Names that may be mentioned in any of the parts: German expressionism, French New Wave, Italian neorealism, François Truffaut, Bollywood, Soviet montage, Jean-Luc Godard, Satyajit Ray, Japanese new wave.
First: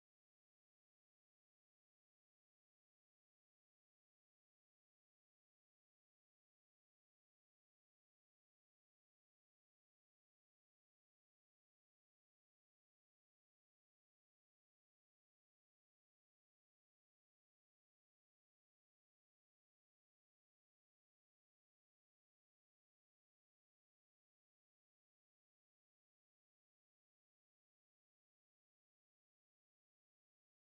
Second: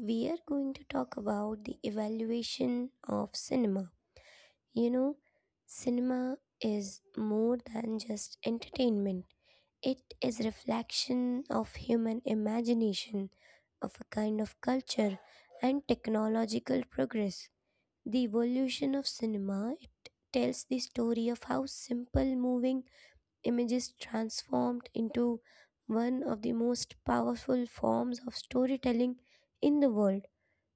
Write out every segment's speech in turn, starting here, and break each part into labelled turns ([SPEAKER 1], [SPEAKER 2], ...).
[SPEAKER 1] we are going to talk about the evaluation of cinema. You know, cinema is more than just entertainment. It is reflection of human imagination, of a kind of culture and technological progress. The evolution of cinema it tells the story of how simple moving images transformed into one of the most powerful forms of storytelling in the world.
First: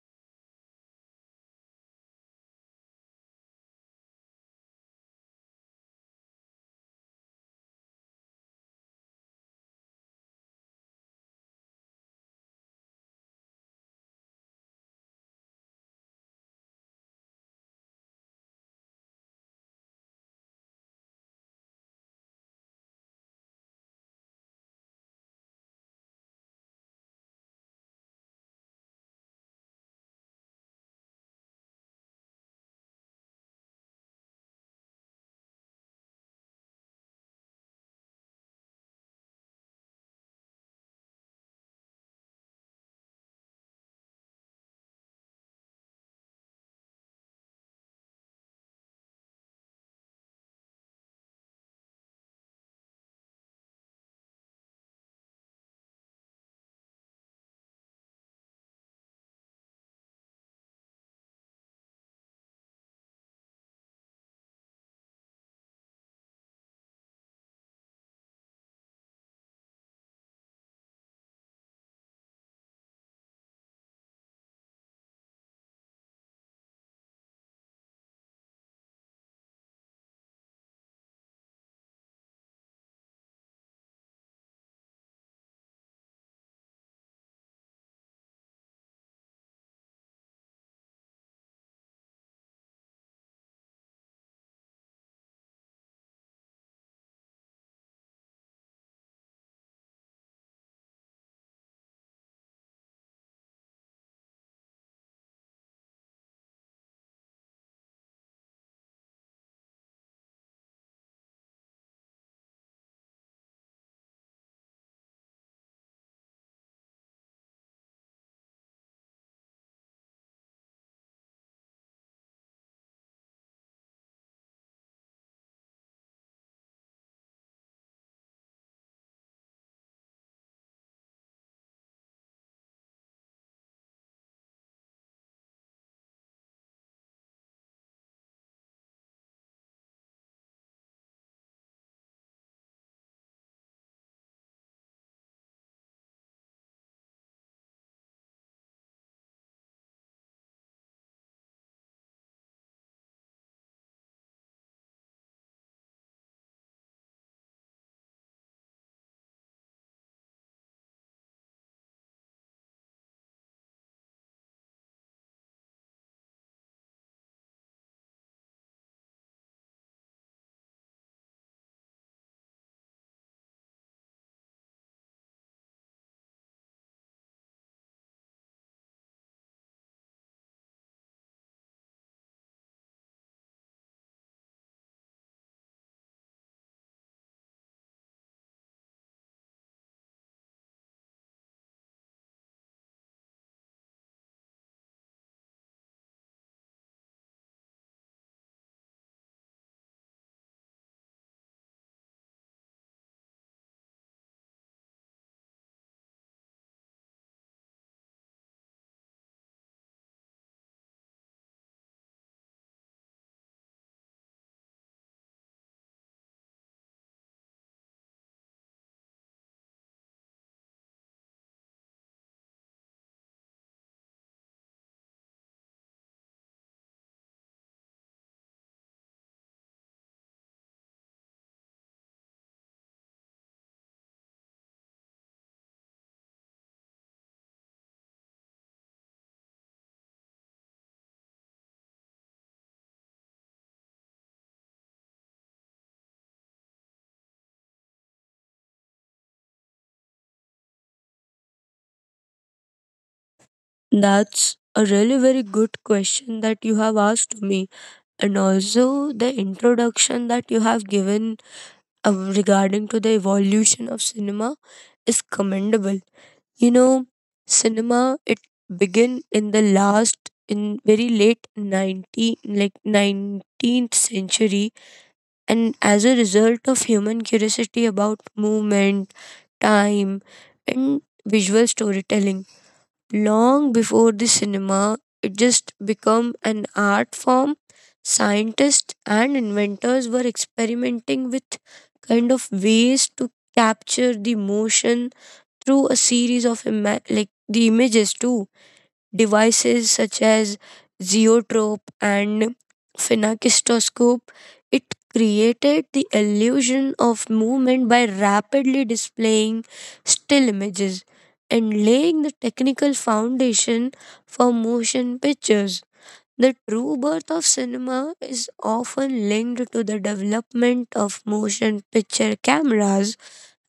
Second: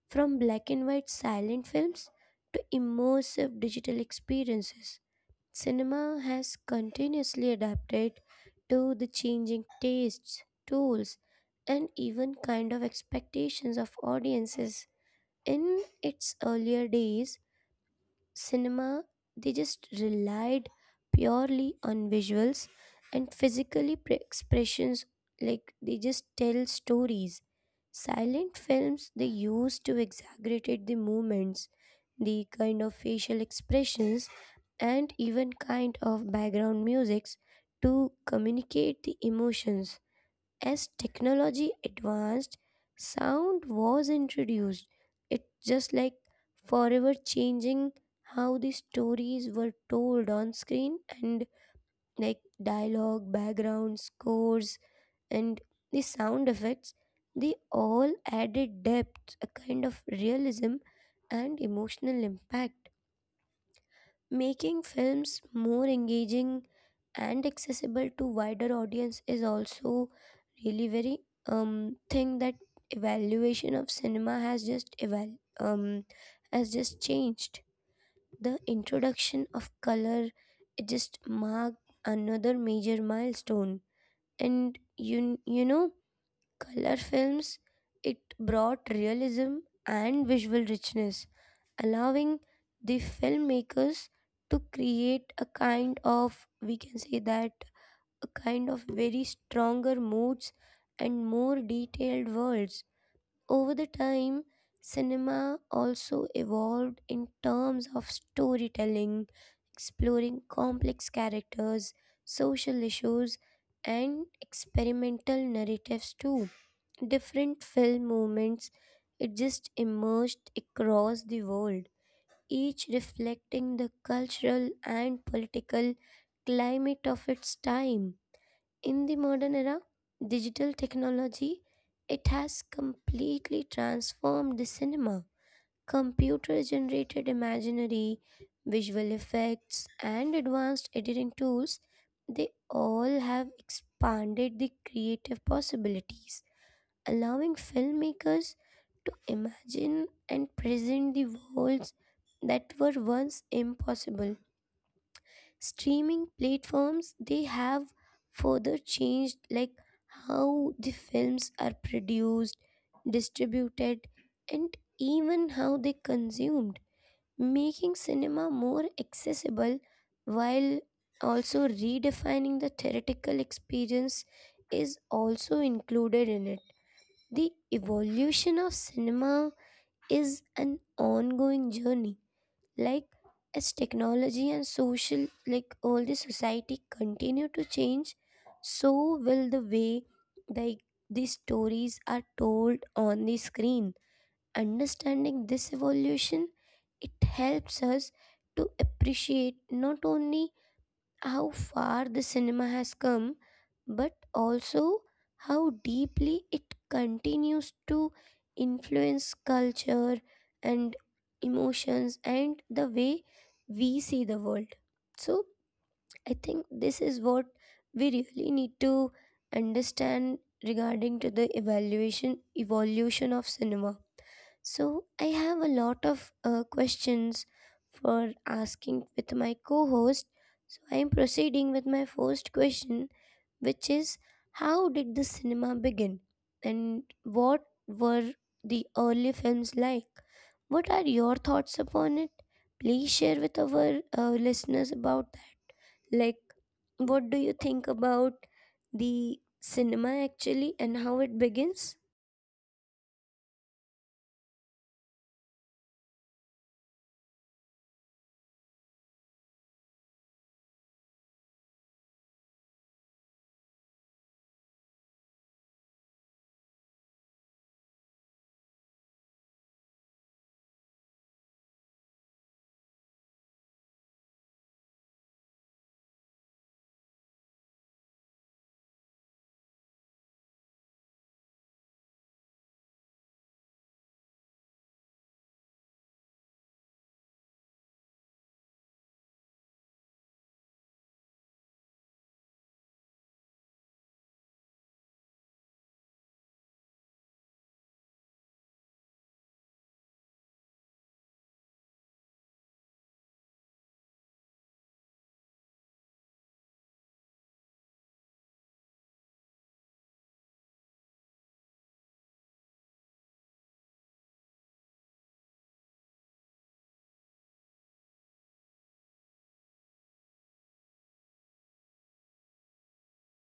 [SPEAKER 1] From black and white silent films to immersive digital experiences, cinema has continuously adapted to the changing tastes, tools, and even kind of expectations of audiences. In its earlier days, cinema they just relied purely on visuals and physically expressions like they just tell stories, silent films they used to exaggerate the movements, the kind of facial expressions, and even kind of background musics to communicate the emotions. As technology advanced, sound was introduced. It's just like forever changing how the stories were told on screen and like dialogue, background scores, and the sound effects. They all added depth, a kind of realism, and emotional impact. Making films more engaging and accessible to wider audience is also really very thing that evaluation of cinema has just has just changed. The introduction of color it just marked another major milestone. And you know color films it brought realism and visual richness, allowing the filmmakers to create a kind of, we can say that, a kind of very stronger moods and more detailed worlds. Over the time cinema also evolved in terms of storytelling, exploring complex characters, social issues, and experimental narratives too. Different film movements it just emerged across the world, each reflecting the cultural and political climate of its time. In the modern era, digital technology it has completely transformed the cinema. Computer generated imaginary, visual effects, and advanced editing tools, they all have expanded the creative possibilities, allowing filmmakers to imagine and present the worlds that were once impossible. Streaming platforms they have further changed like how the films are produced, distributed, and even how they consumed, making cinema more accessible while also redefining the theoretical experience is also included in it. The evolution of cinema is an ongoing journey. Like as technology and social, like all the society continue to change, so will the way like these stories are told on the screen. Understanding this evolution, it helps us to appreciate not only how far the cinema has come, but also how deeply it continues to influence culture and emotions and the way we see the world. So, I think this is what we really need to understand regarding to the evaluation evolution of cinema. So I have a lot of questions for asking with my co-host. So I am proceeding with my first question, which is how did the cinema begin, and what were the early films like? What are your thoughts upon it? Please share with our listeners about like, what do you think about the cinema actually and how it begins?
[SPEAKER 2] That's a really very good question that you have asked me, and also the introduction that you have given regarding to the evolution of cinema is commendable. You know, cinema it began in the last in very late 90 like 19th century and as a result of human curiosity about movement, time, and visual storytelling. Long before the cinema, it just became an art form. Scientists and inventors were experimenting with kind of ways to capture the motion through a series of like the images too, devices such as zeotrope and phenakistoscope, it created the illusion of movement by rapidly displaying still images and laying the technical foundation for motion pictures. The true birth of cinema is often linked to the development of motion picture cameras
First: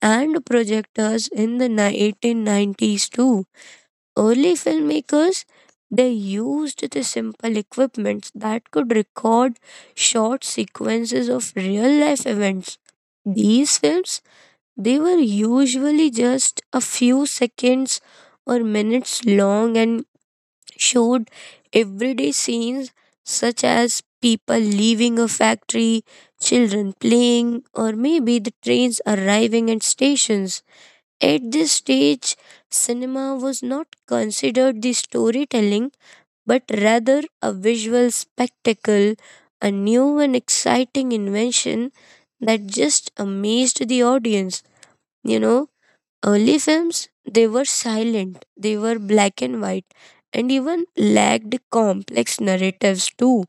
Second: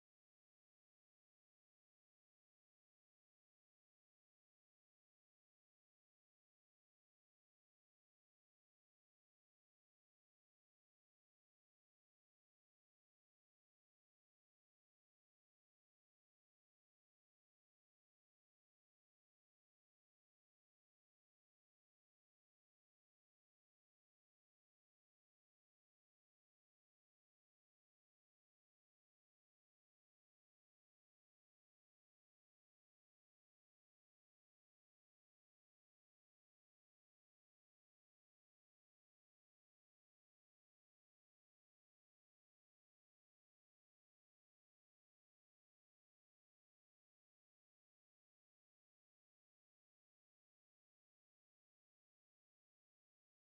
[SPEAKER 2] and projectors in the 1990s too. Early filmmakers, they used the simple equipment that could record short sequences of real life events. These films, they were usually just a few seconds or minutes long and showed everyday scenes such as people leaving a factory, children playing, or maybe the trains arriving at stations. At this stage, cinema was not considered the storytelling but rather a visual spectacle, a new and exciting invention that just amazed the audience. You know, early films, they were silent, they were black and white, and even lacked complex narratives too,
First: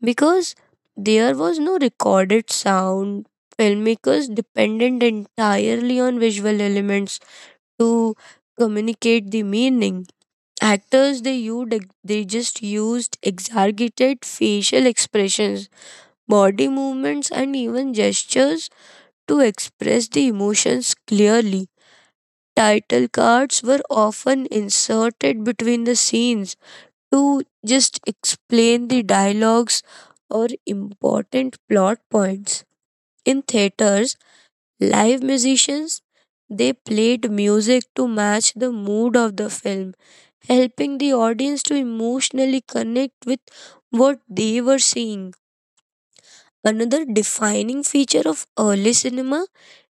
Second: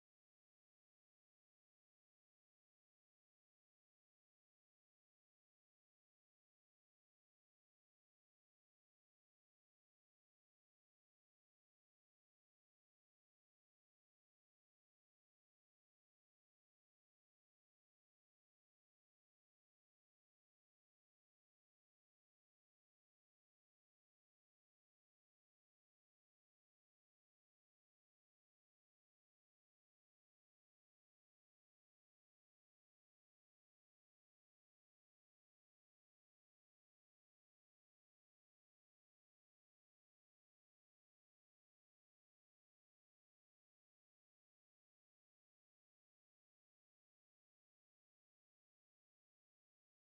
[SPEAKER 2] because there was no recorded sound. Filmmakers depended entirely on visual elements to communicate the meaning. Actors they they just used exaggerated facial expressions, body movements, and even gestures to express the emotions clearly. Title cards were often inserted between the scenes to just explain the dialogues or important plot points. In theaters, live musicians they played music to match the mood of the film, helping the audience to emotionally connect with what they were seeing. Another defining feature of early cinema,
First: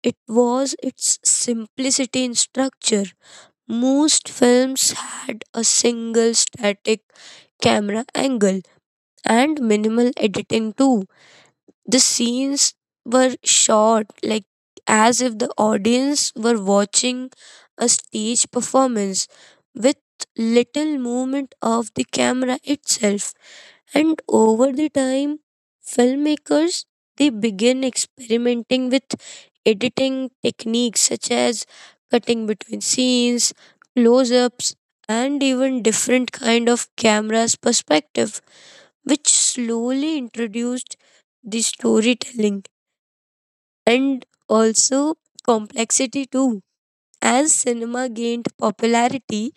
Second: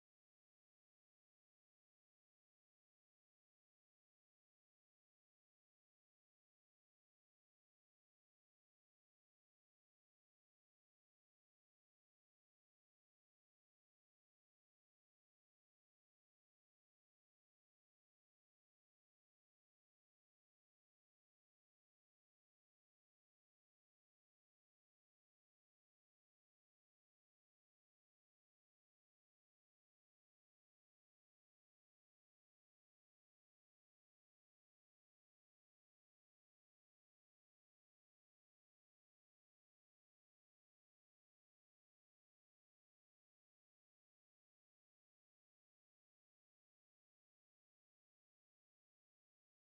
[SPEAKER 2] it was its simplicity in structure. Most films had a single static camera angle and minimal editing too. The scenes were shot like as if the audience were watching a stage performance with little movement of the camera itself. And over the time, filmmakers they begin experimenting with editing techniques such as cutting between scenes, close ups, and even different kind of cameras perspective, which slowly introduced the storytelling and also complexity too. As cinema gained popularity,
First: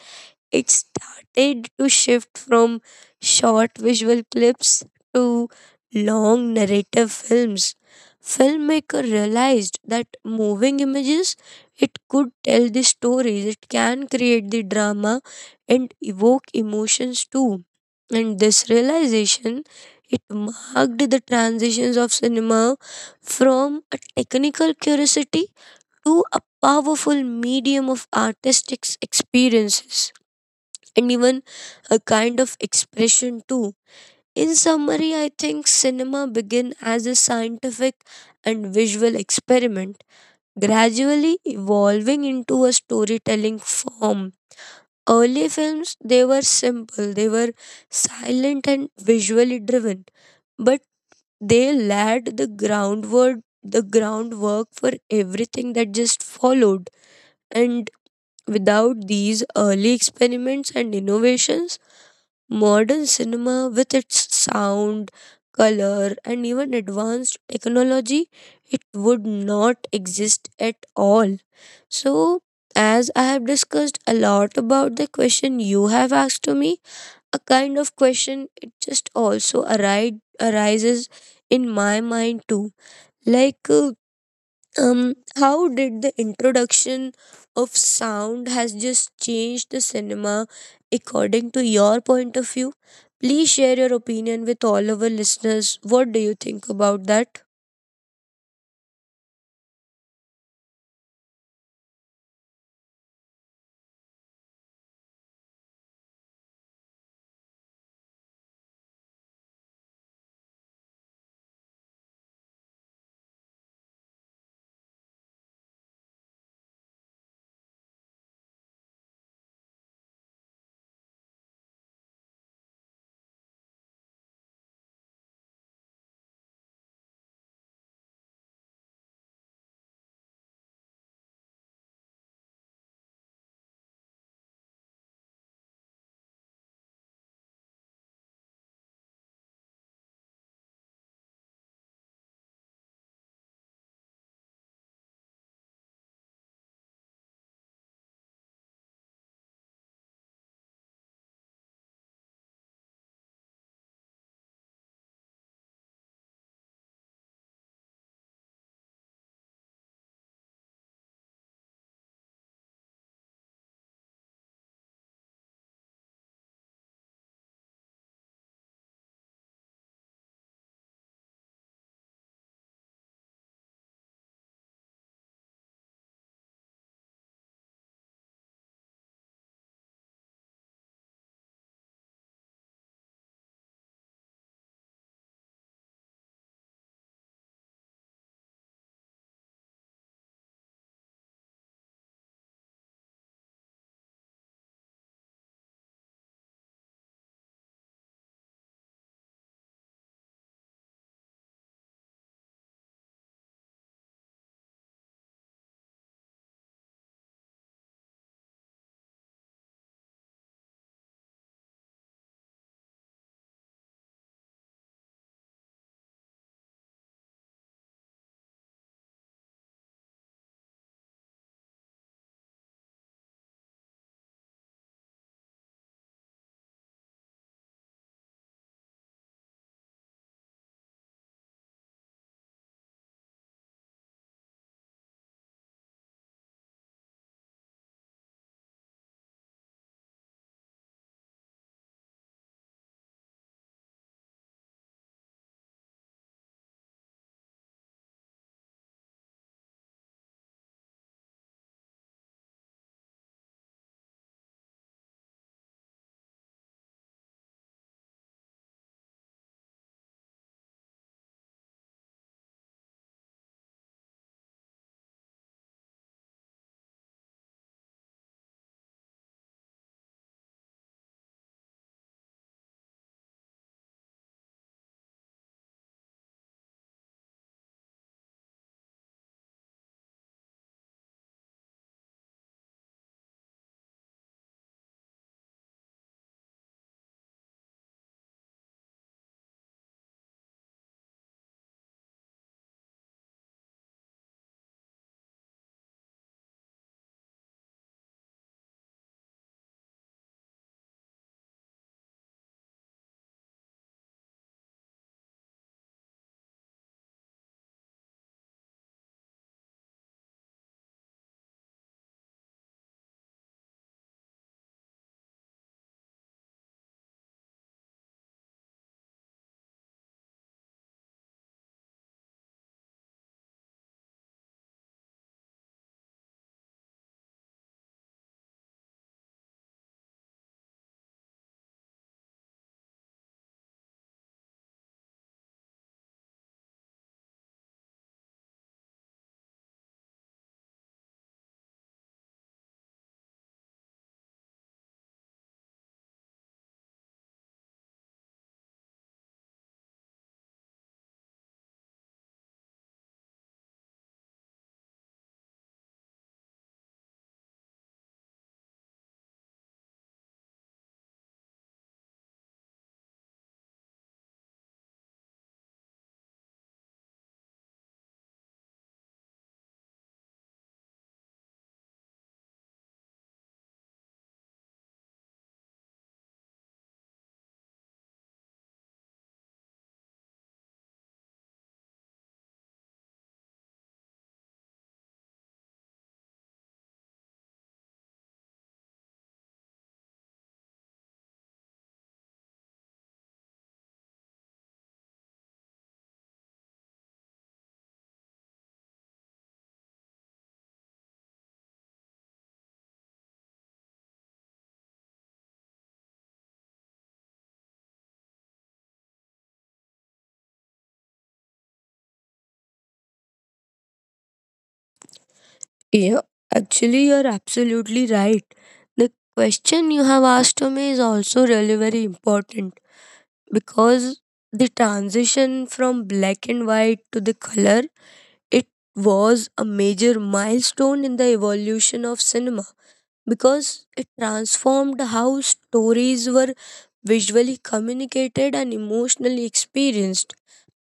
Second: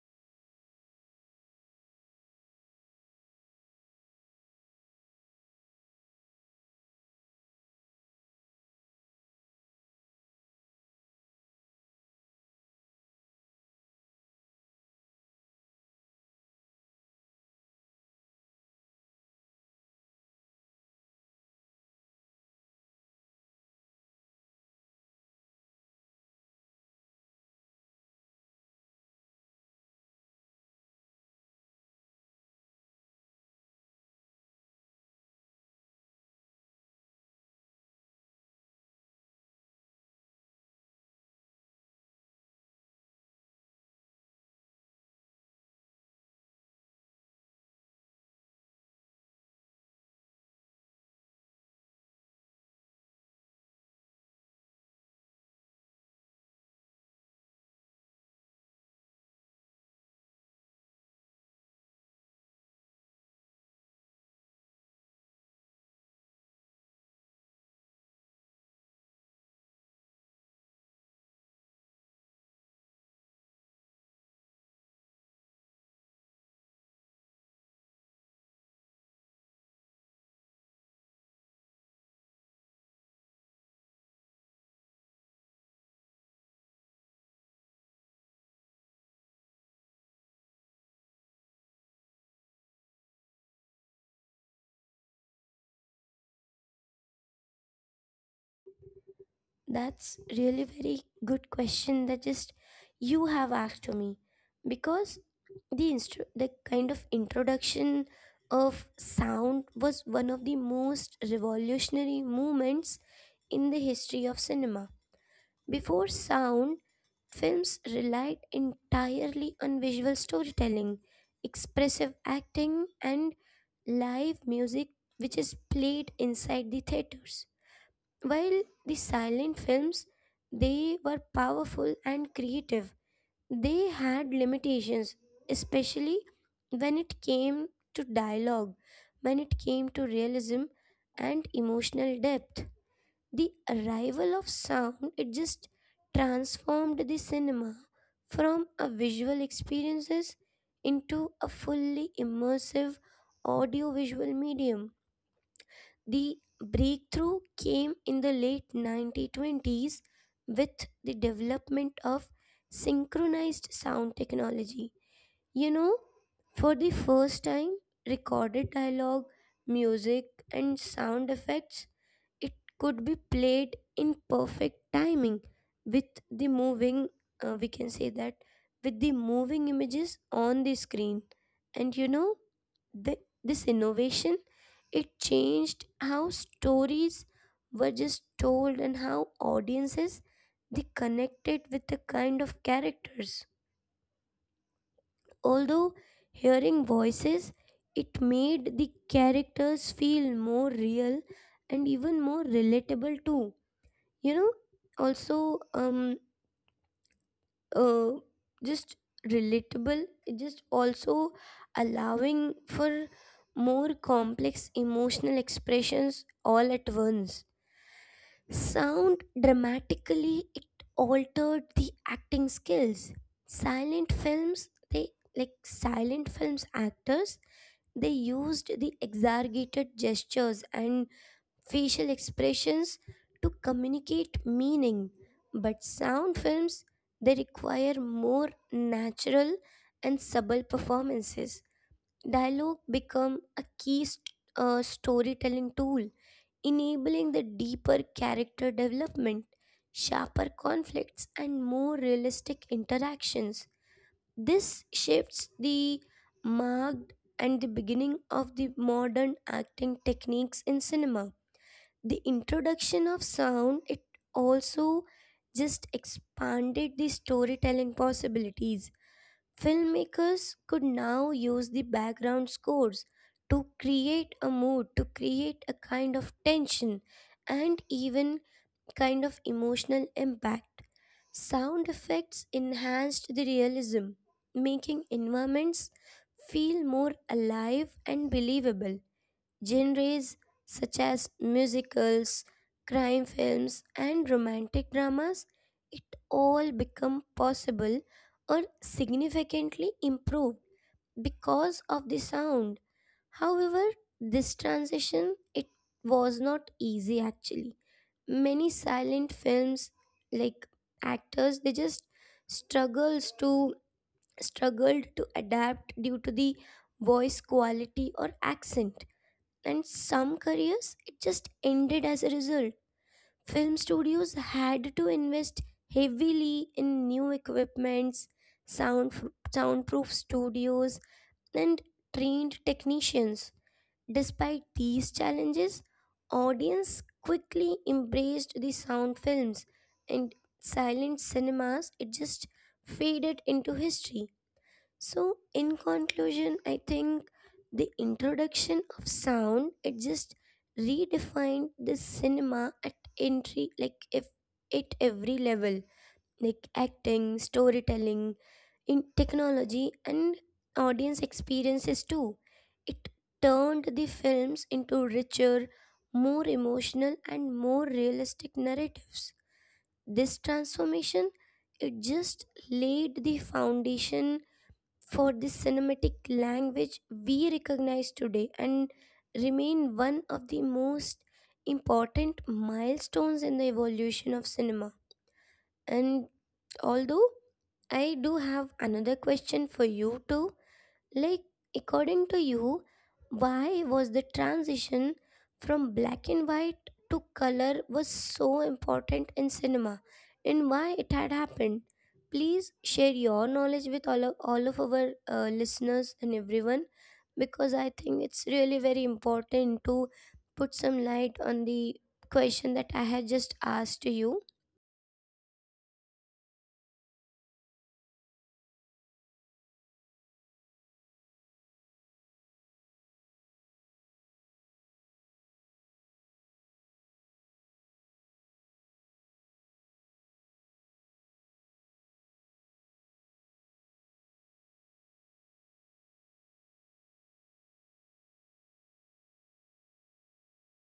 [SPEAKER 2] it started to shift from short visual clips to long narrative films. Filmmaker realized that moving images, it could tell the stories, it can create the drama and evoke emotions too. And this realization, it marked the transitions of cinema from a technical curiosity to a powerful medium of artistic experiences and even a kind of expression too. In summary, I think cinema began as a scientific and visual experiment, gradually evolving into a storytelling form. Early films, they were simple, they were silent and visually driven, but they laid the groundwork for everything that just followed. And without these early experiments and innovations, modern cinema, with its sound, color, and even advanced technology, it would not exist at all. So, as I have discussed a lot about the question you have asked to me, a kind of question it just also arises in my mind too. Like, how did the introduction of sound has just changed the cinema according to your point of view? Please share your opinion with all our listeners. What do you think about that?
[SPEAKER 1] That's really very good question that just you have asked to me, because the the kind of introduction of sound was one of the most revolutionary movements in the history of cinema. Before sound, films relied entirely on visual storytelling, expressive acting, and live music which is played inside the theaters. While the silent films, they were powerful and creative. They had limitations, especially when it came to dialogue, when it came to realism and emotional depth. The arrival of sound it just transformed the cinema from a visual experiences into a fully immersive audiovisual medium. The breakthrough came in the late 1920s with the development of synchronized sound technology. You know, for the first time recorded dialogue, music, and sound effects it could be played in perfect timing with the moving, we can say that, with the moving images on the screen. And you know, the, this innovation it changed how stories were just told and how audiences they connected with the kind of characters, although hearing voices it made the characters feel more real and even more relatable too. You know, also uh, just relatable, just also allowing for more complex emotional expressions all at once. Sound dramatically it altered the acting skills. Silent films they like silent films actors they used the exaggerated gestures and facial expressions to communicate meaning. But sound films, they require more natural and subtle performances. Dialogue become a key storytelling tool, enabling the deeper character development, sharper conflicts, and more realistic interactions. This shifts the marked and the beginning of the modern acting techniques in cinema. The introduction of sound it also just expanded the storytelling possibilities. Filmmakers could now use the background scores to create a mood, to create a kind of tension, and even kind of emotional impact. Sound effects enhanced the realism, making environments feel more alive and believable. Genres such as musicals, crime films, and romantic dramas, it all become possible or significantly improved because of the sound. However, this transition it was not easy actually. Many silent films like actors they just struggles to struggled to adapt due to the voice quality or accent, and some careers it just ended as a result. Film studios had to invest heavily in new equipments, sound, soundproof studios, and trained technicians. Despite these challenges, audience quickly embraced the sound films, and silent cinemas it just faded into history. So, in conclusion, I think the introduction of sound it just redefined the cinema at entry, like if at every level, like acting, storytelling, in technology, and audience experiences too. It turned the films into richer, more emotional, and more realistic narratives. This transformation it just laid the foundation for this cinematic language we recognize today, and remain one of the most important milestones in the evolution of cinema. And although I do have another question for you too, like, according to you, why was the transition from black and white to color was so important in cinema, and why it had happened? Please share your knowledge with all of our listeners and everyone, because I think it's really very important to put some light on the question that I had just asked to you.
[SPEAKER 2] Yeah, actually you're absolutely right. The question you have asked to me is also really very important, because the transition from black and white to the color, it was a major milestone in the evolution of cinema because it transformed how stories were visually communicated and emotionally experienced.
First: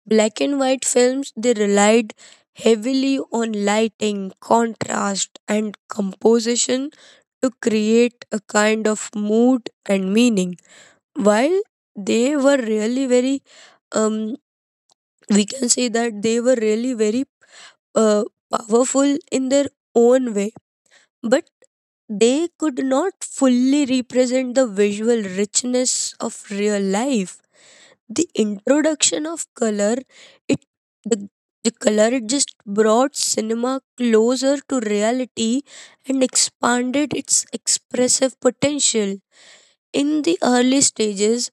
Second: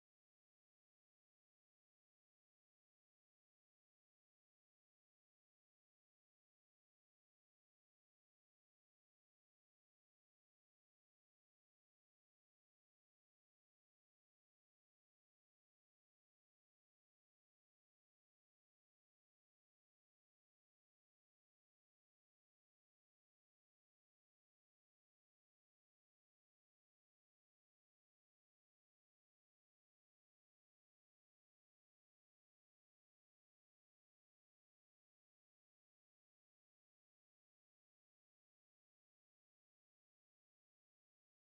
[SPEAKER 2] Black and white films they relied heavily on lighting, contrast, and composition to create a kind of mood and meaning. While they were really um, we can say that they were really very uh, powerful in their own way. But they could not fully represent the visual richness of real life. The introduction of color, it the, the color it just brought cinema closer to reality and expanded its expressive potential. In the early stages,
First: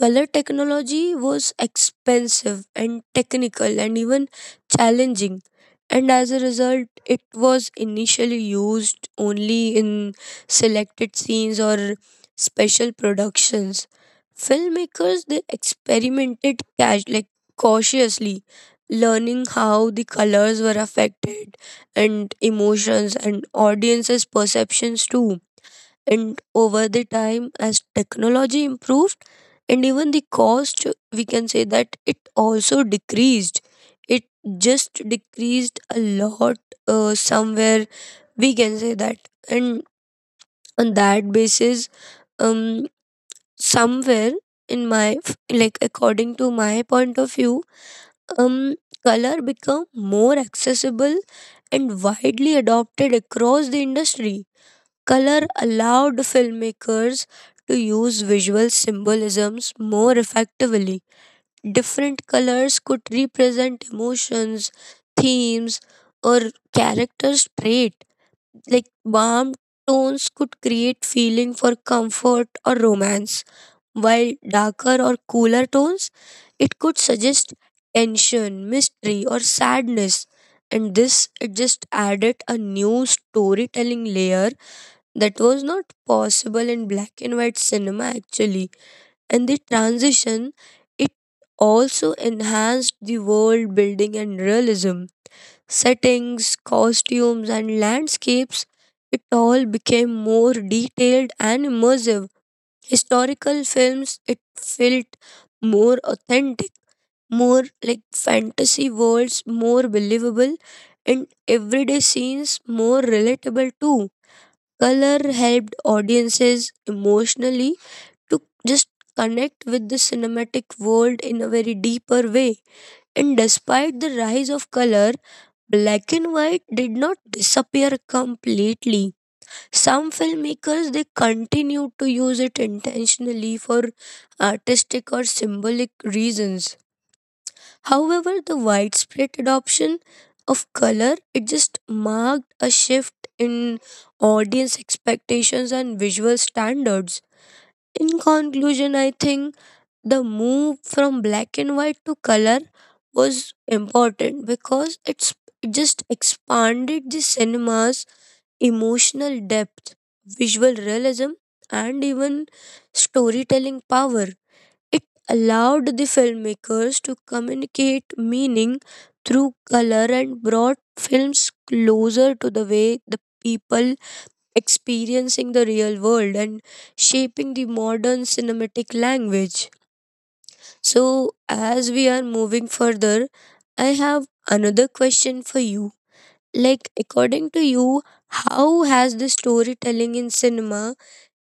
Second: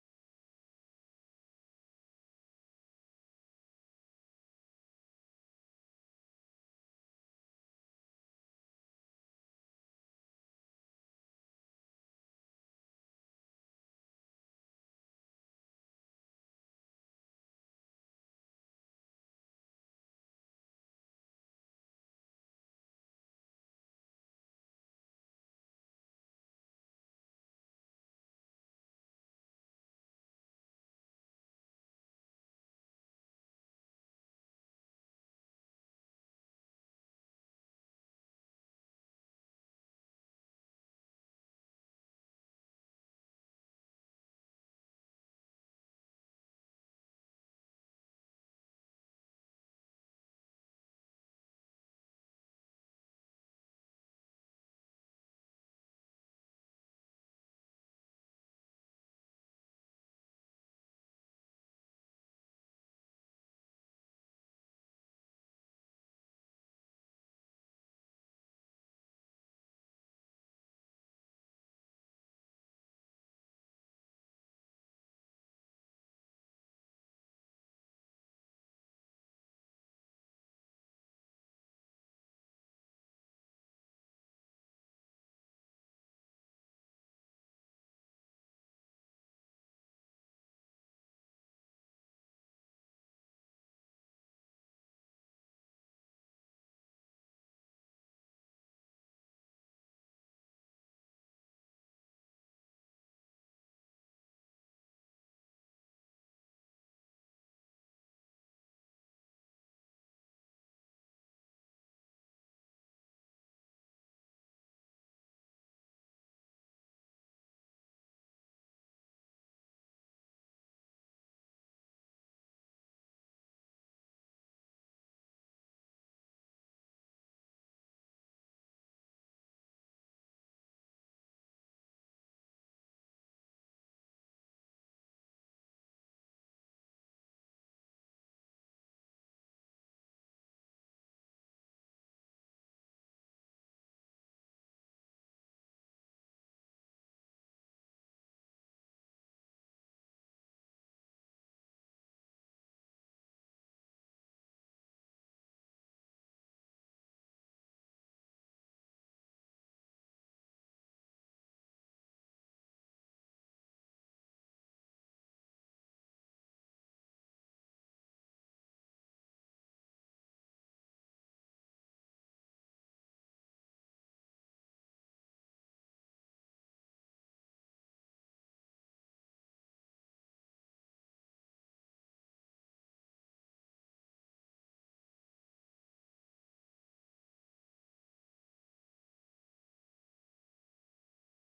[SPEAKER 2] color technology was expensive and technical and even challenging, and as a result, it was initially used only in selected scenes or special productions. Filmmakers they experimented cash, like cautiously, learning how the colors were affected and emotions and audiences' perceptions too. And over the time, as technology improved and even the cost, we can say that it also decreased, it just decreased a lot, somewhere we can say that. And on that basis, um somewhere in like according to my point of view, um color become more accessible and widely adopted across the industry. Color allowed filmmakers to use visual symbolisms more effectively. Different colors could represent emotions, themes, or characters' trait. Like warm tones could create feeling for comfort or romance, while darker or cooler tones it could suggest tension, mystery, or sadness. And this it just added a new storytelling layer that was not possible in black and white cinema actually. And the transition, it also enhanced the world building and realism. Settings, costumes, and landscapes, it all became more detailed and immersive. Historical films it felt more authentic, more like fantasy worlds more believable, and everyday scenes more relatable too. Color helped audiences emotionally to just connect with the cinematic world in a very deeper way. And despite the rise of color, black and white did not disappear completely. Some filmmakers they continued to use it intentionally for artistic or symbolic reasons. However, the widespread adoption of color it just marked a shift in audience expectations and visual standards. In conclusion, I think the move from black and white to color was important because it just expanded the cinema's emotional depth, visual realism, and even storytelling power. It allowed the filmmakers to communicate meaning through color and brought films closer to the way the people experiencing the real world and shaping the modern cinematic language. So, as we are moving further, I have another question for you. Like, according to you, how has the storytelling in cinema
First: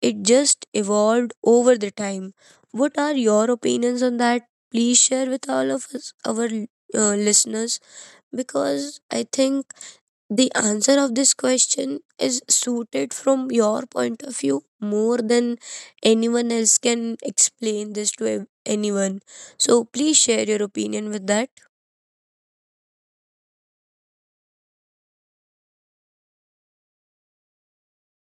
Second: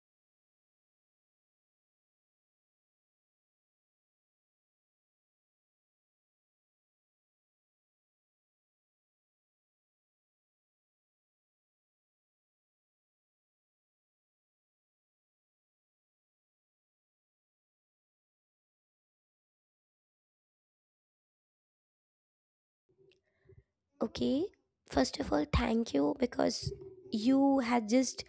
[SPEAKER 2] it just evolved over the time? What are your opinions on that? Please share with all of us, our listeners, because I think the answer of this question is suited from your point of view more than anyone else can explain this to anyone. So please share your opinion with that.
[SPEAKER 1] Okay, first of all, thank you because you had just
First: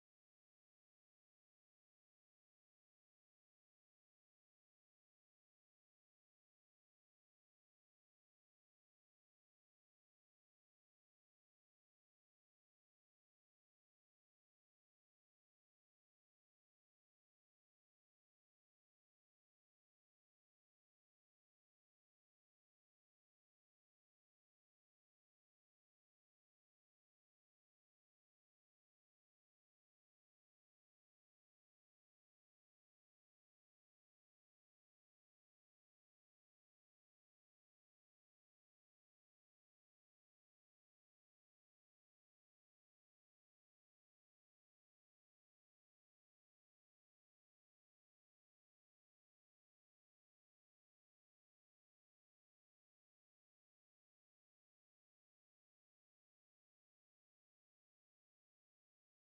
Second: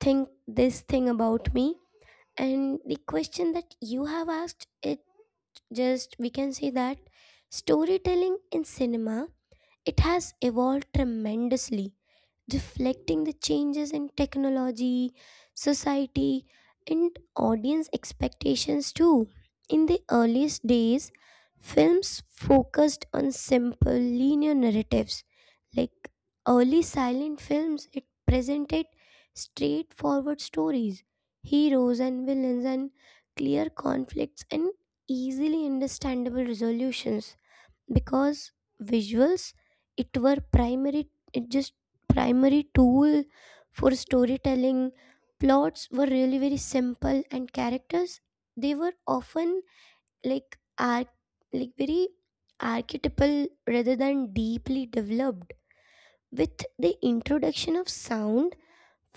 [SPEAKER 1] think this thing about me. And the question that you have asked, it just we can say that storytelling in cinema it has evolved tremendously, reflecting the changes in technology, society, and audience expectations too. In the earliest days, films focused on simple, linear narratives. Like early silent films, it presented straightforward stories, heroes and villains, and clear conflicts and easily understandable resolutions, because visuals it were primary, it just primary tool for storytelling. Plots were really very simple and characters they were often like are like very archetypal rather than deeply developed. With the introduction of sound,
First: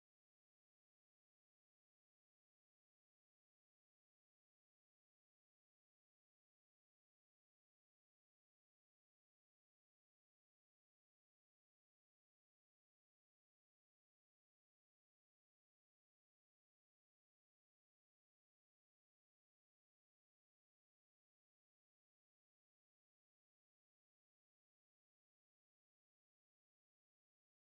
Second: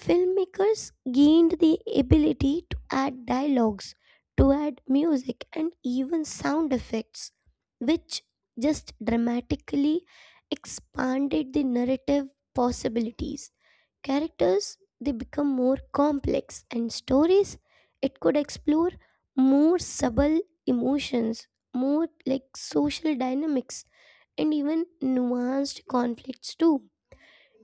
[SPEAKER 1] filmmakers gained the ability to add dialogues, to add music, and even sound effects, which just dramatically expanded the narrative possibilities. Characters they become more complex, and stories it could explore more subtle emotions, more like social dynamics, and even nuanced conflicts too.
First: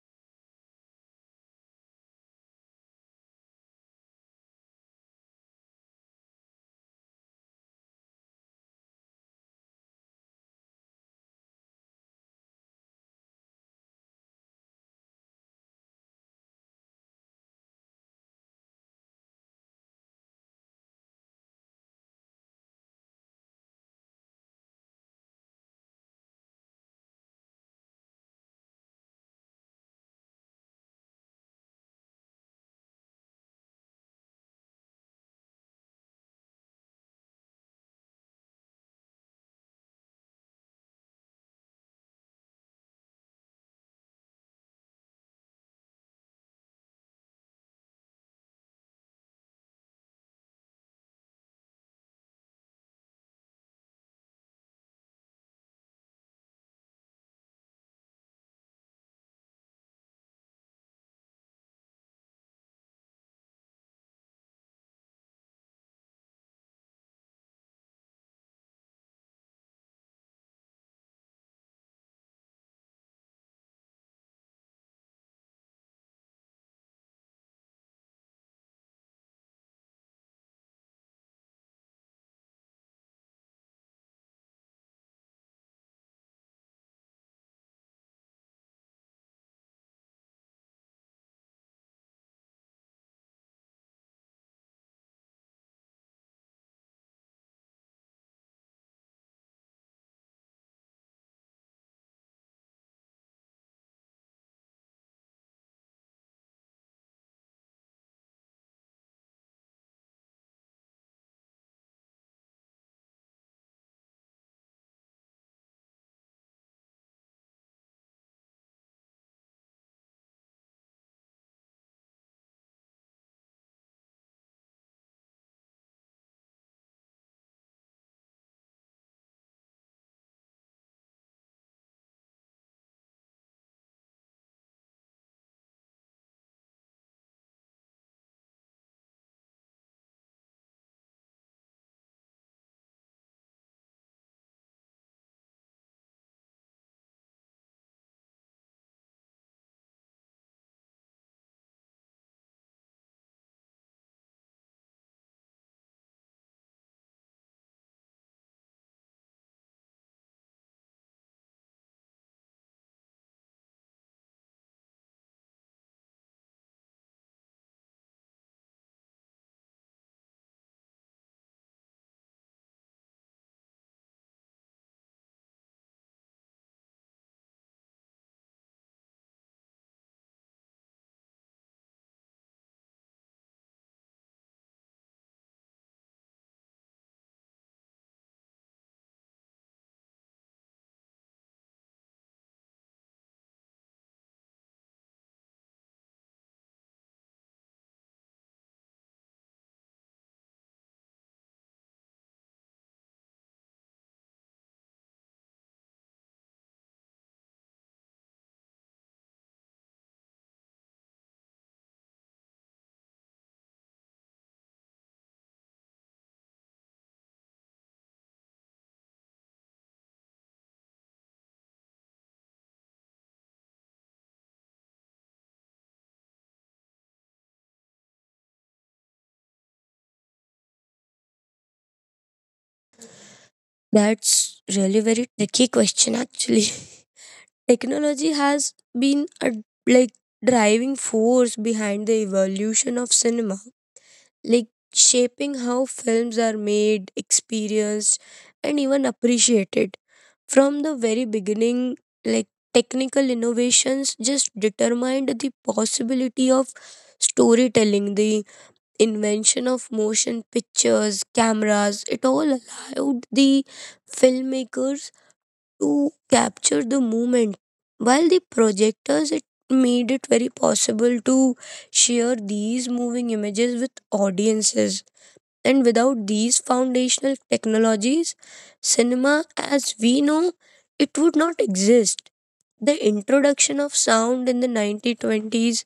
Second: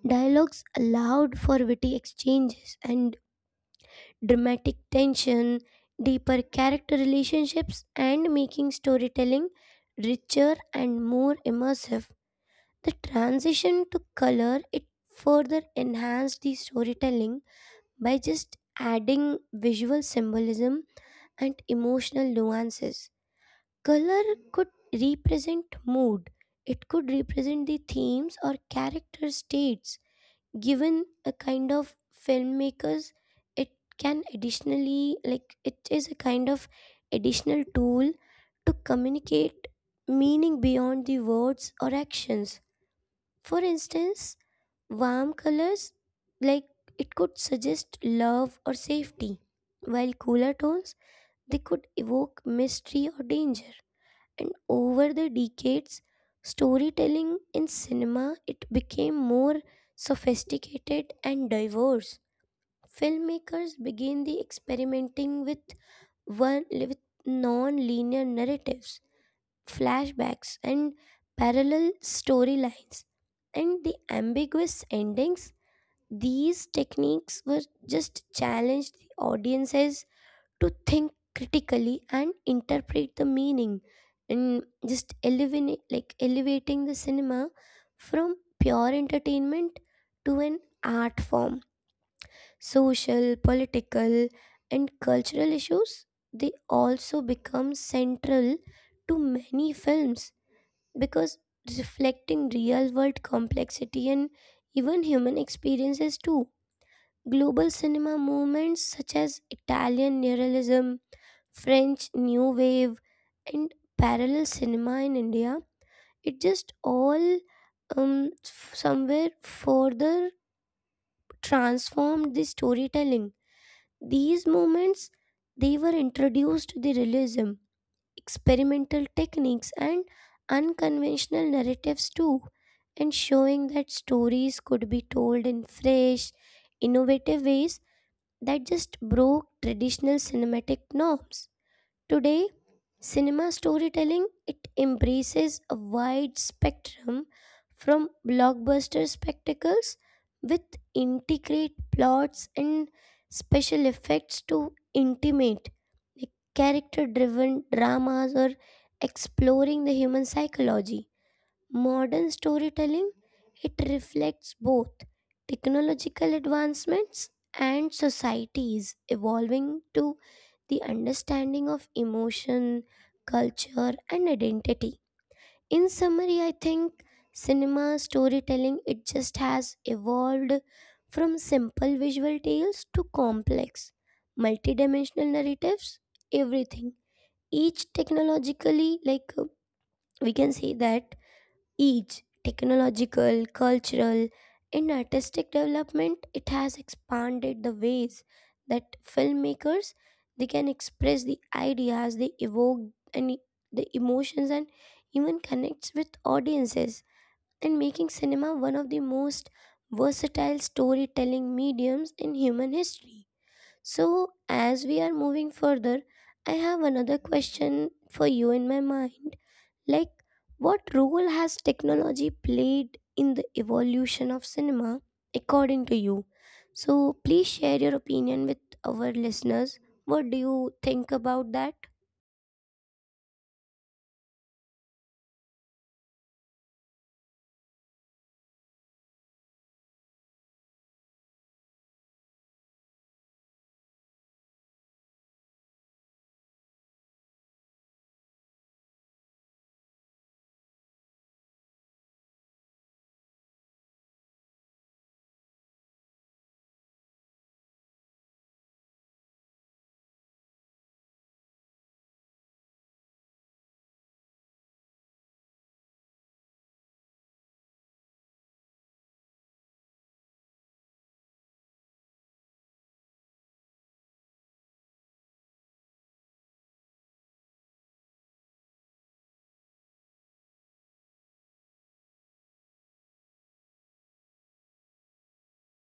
[SPEAKER 1] Dialogues allowed for witty exchanges and dramatic tension, deeper character relationships, and making storytelling richer and more immersive. The transition to color it further enhanced the storytelling by just adding visual symbolism and emotional nuances. Color could represent mood. It could represent the themes or character states, given a kind of filmmakers it can additionally, like it is a kind of additional tool to communicate meaning beyond the words or actions. For instance, warm colors like it could suggest love or safety, while cooler tones they could evoke mystery or danger. And over the decades, storytelling in cinema it became more sophisticated and diverse. Filmmakers began the experimenting with one with non-linear narratives, flashbacks, and parallel storylines, and the ambiguous endings. These techniques were just challenged the audiences to think critically and interpret the meaning, and just elevate, like elevating the cinema from pure entertainment to an art form. Social, political, and cultural issues they also become central to many films, because reflecting real world complexity and even human experiences too. Global cinema movements such as Italian neorealism, French New Wave, and parallel cinema in India. It just all somewhere further transformed the storytelling. These moments they were introduced to the realism, experimental techniques, and unconventional narratives too, and showing that stories could be told in fresh, innovative ways that just broke traditional cinematic norms. Today, cinema storytelling it embraces a wide spectrum from blockbuster spectacles with intricate plots and special effects to intimate character driven dramas or exploring the human psychology. Modern storytelling it reflects both technological advancements and societies evolving to the understanding of emotion, culture, and identity. In summary, I think cinema storytelling it just has evolved from simple visual tales to complex multidimensional narratives, everything. Each technologically like We can say that each technological, cultural, and artistic development, it has expanded the ways that filmmakers they can express the ideas, they evoke and the emotions and even connects with audiences and making cinema one of the most versatile storytelling mediums in human history. So as we are moving further, I have another question for you in my mind like, what role has technology played in the evolution of cinema, according to you? So, please share your opinion with our listeners. What do you think about that?
[SPEAKER 2] That's really very tricky question actually. Technology has been a like driving force behind the evolution of cinema, like shaping how films are made, experienced, and even appreciated. From the very beginning, like technical innovations just determined the possibility of storytelling, the invention of motion pictures, cameras, it all allowed the filmmakers to capture the moment. While the projectors, it made it very possible to share these moving images with audiences. And without these foundational technologies, cinema as we know it would not exist. The introduction of sound in the 1920s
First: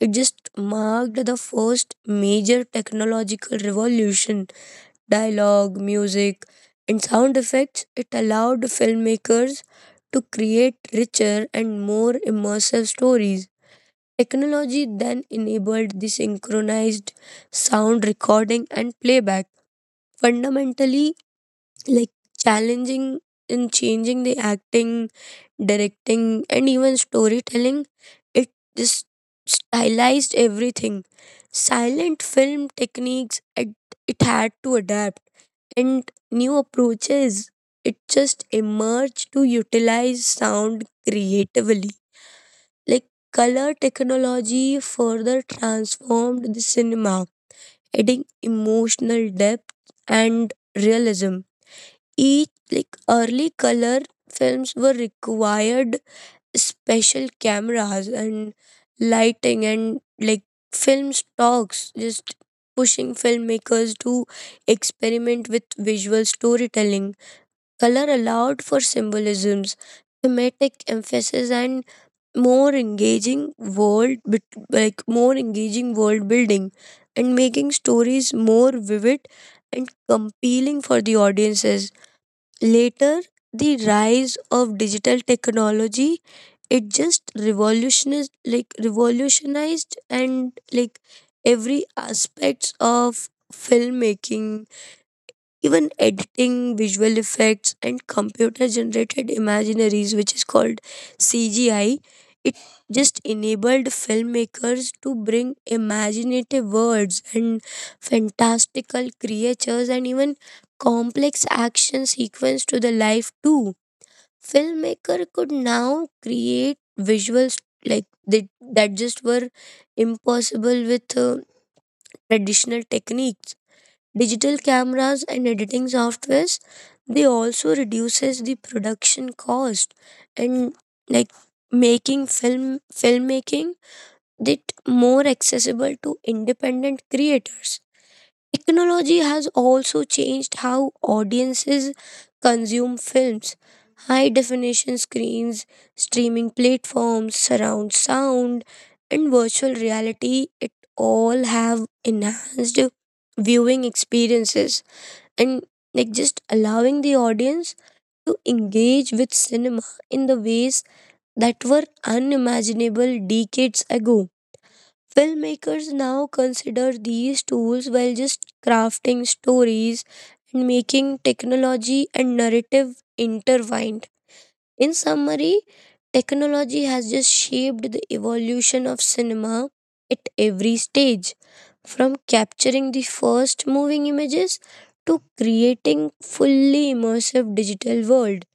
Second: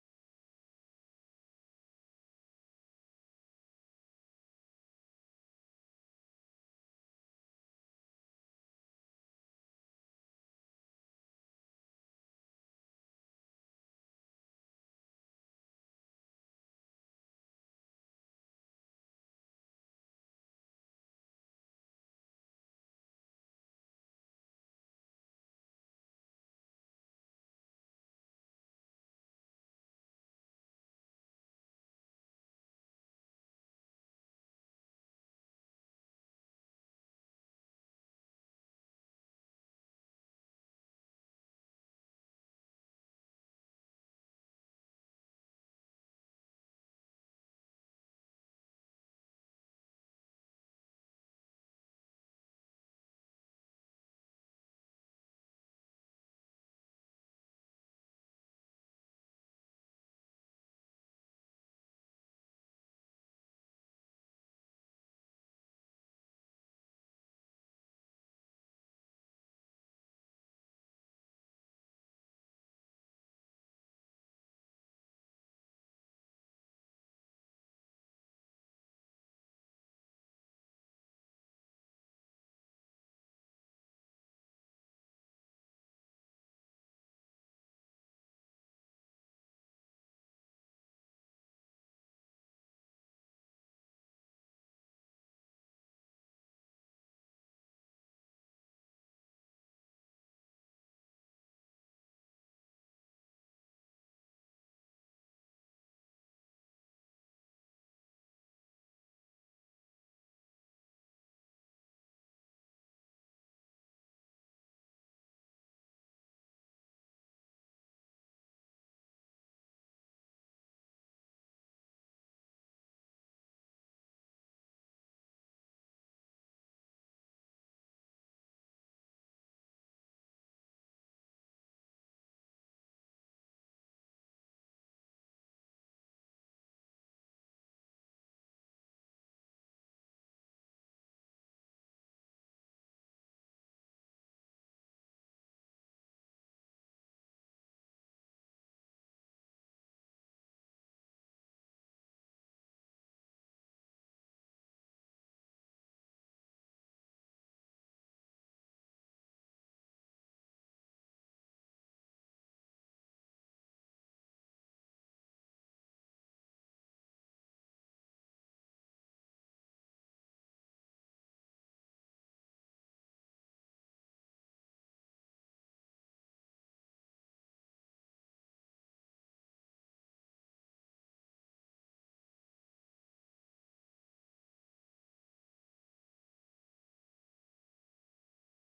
[SPEAKER 2] it just marked the first major technological revolution. Dialogue, music, and sound effects, it allowed filmmakers to create richer and more immersive stories. Technology then enabled the synchronized sound recording and playback, fundamentally like challenging and changing the acting, directing, and even storytelling. It just stylized everything. Silent film techniques, it had to adapt and new approaches. It just emerged to utilize sound creatively. Like color technology further transformed the cinema, adding emotional depth and realism. Each like early color films were required special cameras and lighting and like film stocks just pushing filmmakers to experiment with visual storytelling. Color allowed for symbolisms, thematic emphasis, and more engaging like more engaging world building, and making stories more vivid and compelling for the audiences. Later, the rise of digital technology it just revolutionized and like every aspects of filmmaking, even editing, visual effects, and computer generated imaginaries, which is called CGI, it just enabled filmmakers to bring imaginative words and fantastical creatures and even complex action sequence to the life too. Filmmaker could now create visuals like that just were impossible with traditional techniques. Digital cameras and editing softwares they also reduces the production cost and like making filmmaking that more accessible to independent creators. Technology has also changed how audiences consume films. High definition screens, streaming platforms, surround sound, and virtual reality it all have enhanced viewing experiences and like just allowing the audience to engage with cinema in the ways that were unimaginable decades ago. Filmmakers now consider these tools while just crafting stories and making technology and narrative intertwined. In summary, technology has just shaped the evolution of cinema at every stage, from capturing the first moving images to creating fully immersive digital world.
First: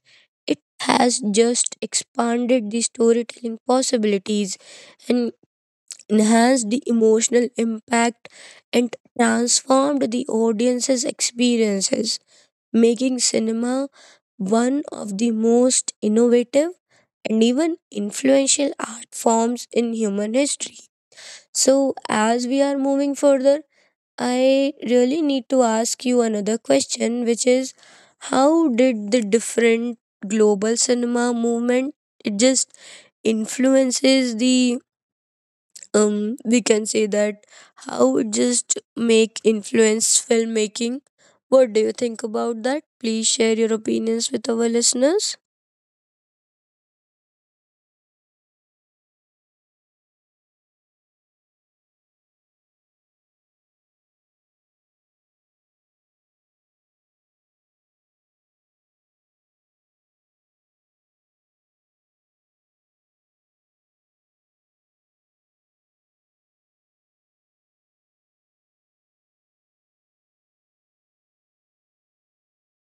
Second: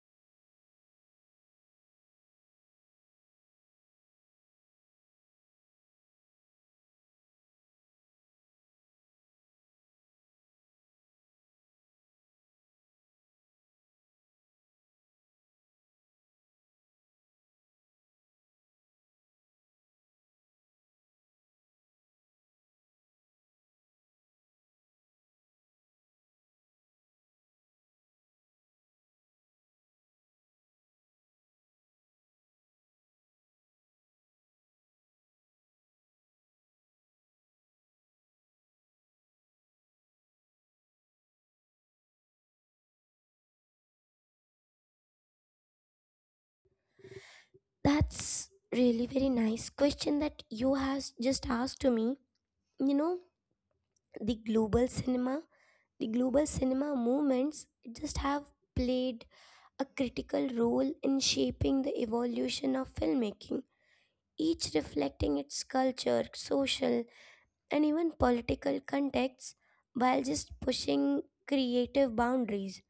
[SPEAKER 2] It has just expanded the storytelling possibilities and enhanced the emotional impact and transformed the audience's experiences, making cinema one of the most innovative and even influential art forms in human history. So, as we are moving further, I really need to ask you another question, which is how did the different global cinema movement it just influences the we can say that how it just make influence filmmaking? What do you think about that? Please share your opinions with our listeners.
[SPEAKER 1] That's really very nice question that you has just asked to me. You know, the global cinema, the global cinema movements just have played a critical role in shaping the evolution of filmmaking, each reflecting its culture, social, and even political contexts while just pushing creative boundaries.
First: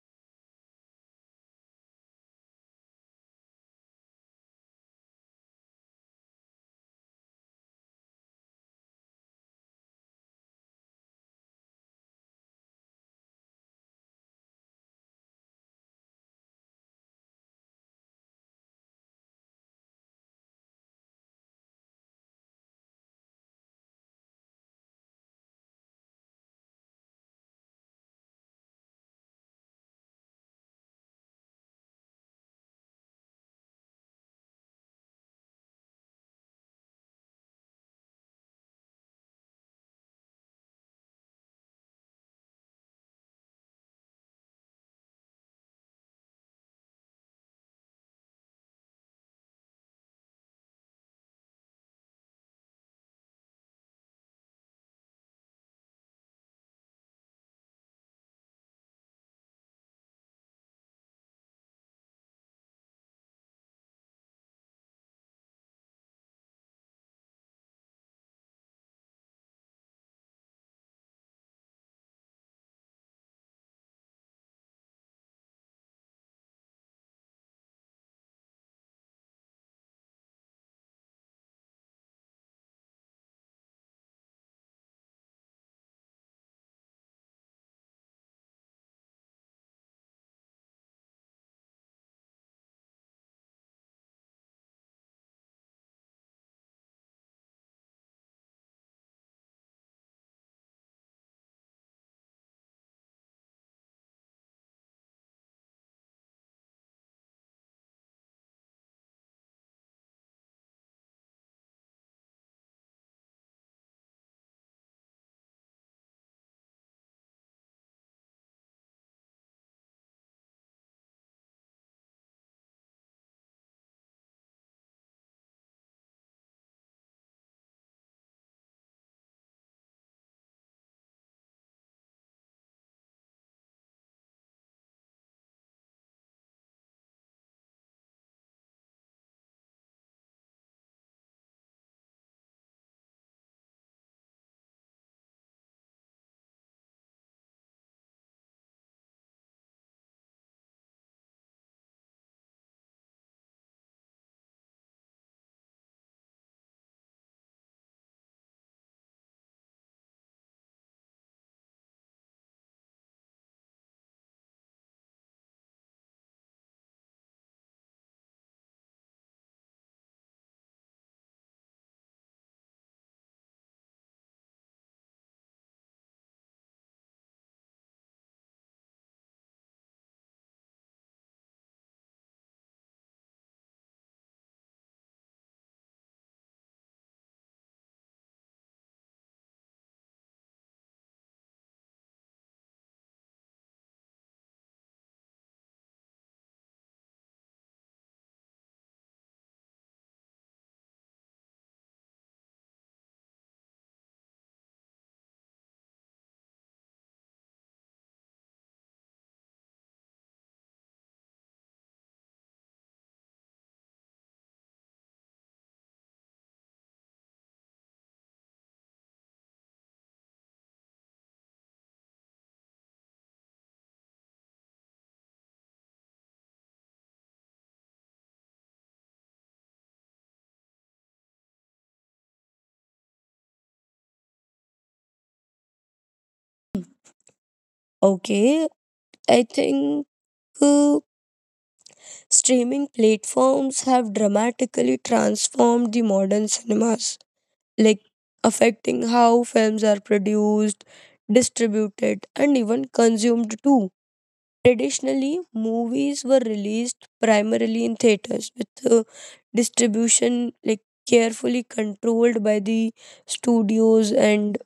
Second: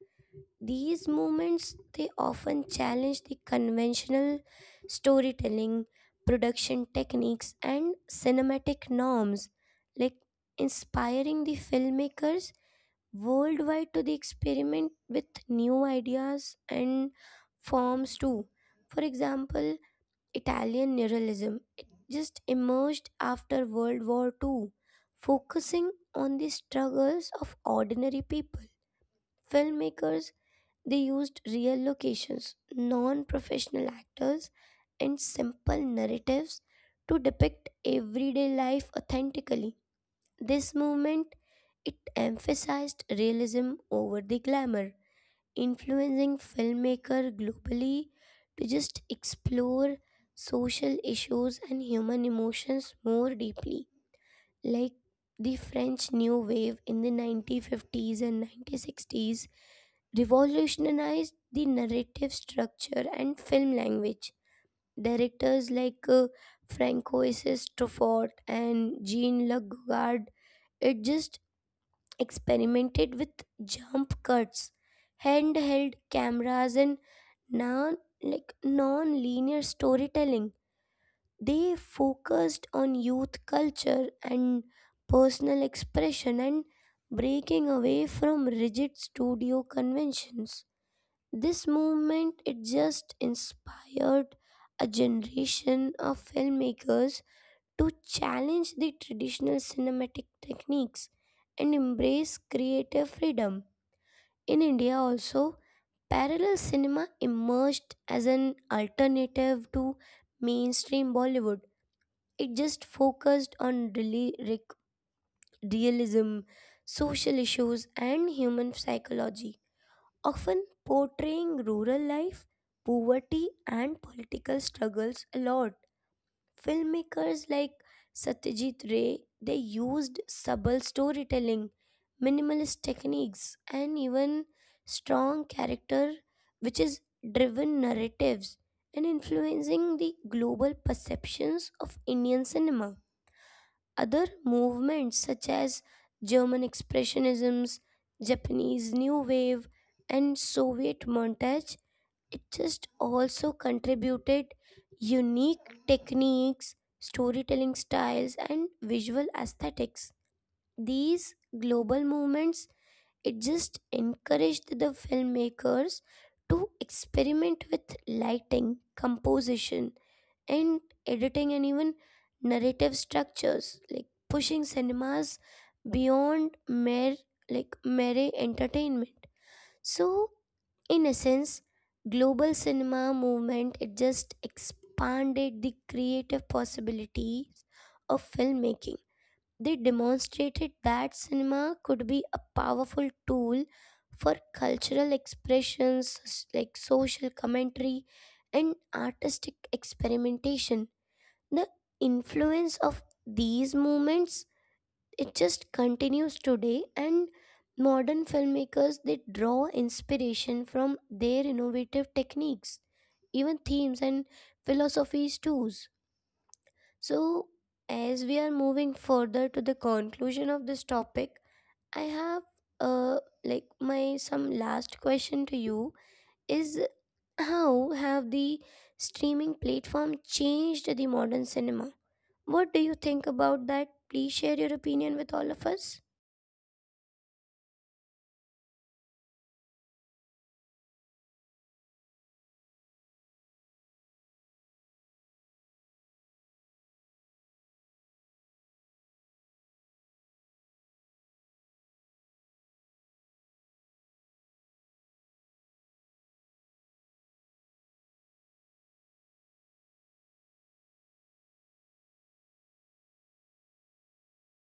[SPEAKER 1] These movements they often challenge the conventional storytelling, production techniques and cinematic norms, like inspiring the filmmakers worldwide to the experiment with new ideas and forms too. For example, Italian neorealism it just emerged after World War Two, focusing on the struggles of ordinary people. Filmmakers they used real locations, non-professional actors, and simple narratives to depict everyday life authentically. This movement it emphasized realism over the glamour, influencing filmmaker globally to just explore social issues and human emotions more deeply. Like the French new wave in the 1950s and 1960s revolutionized the narrative structure and film language. Directors like Francois Truffaut and Jean Luc Godard it just experimented with jump cuts, handheld cameras, and non-linear storytelling. They focused on youth culture and personal expression and breaking away from rigid studio conventions. This movement it just inspired a generation of filmmakers to challenge the traditional cinematic techniques and embrace creative freedom. In India, also, parallel cinema emerged as an alternative to mainstream Bollywood. It just focused on really realism, social issues, and human psychology, often portraying rural life, poverty, and political struggles a lot. Filmmakers like Satyajit Ray, they used subtle storytelling, minimalist techniques, and even strong character which is driven narratives and influencing the global perceptions of Indian cinema. Other movements such as German expressionisms, Japanese new wave, and Soviet montage it just also contributed unique techniques storytelling styles and visual aesthetics. These global movements it just encouraged the filmmakers to experiment with lighting, composition, and editing, and even narrative structures, like pushing cinemas beyond like mere entertainment. So, in essence, global cinema movement it just expanded the creative possibilities of filmmaking. They demonstrated that cinema could be a powerful tool for cultural expressions, social commentary and artistic experimentation. The influence of these movements it just continues today, and modern filmmakers they draw inspiration from their innovative techniques, even themes and philosophies too. So as we are moving further to the conclusion of this topic, I have uh like my some last question to you is, how have the streaming platform changed the modern cinema? What do you think about that? Please share your opinion with all of us.
[SPEAKER 2] Okay, I think uh, streaming platforms have dramatically transformed the modern cinemas, like affecting how films are produced, distributed, and even consumed too. Traditionally, movies were released primarily in theaters with distribution like carefully controlled by the studios, and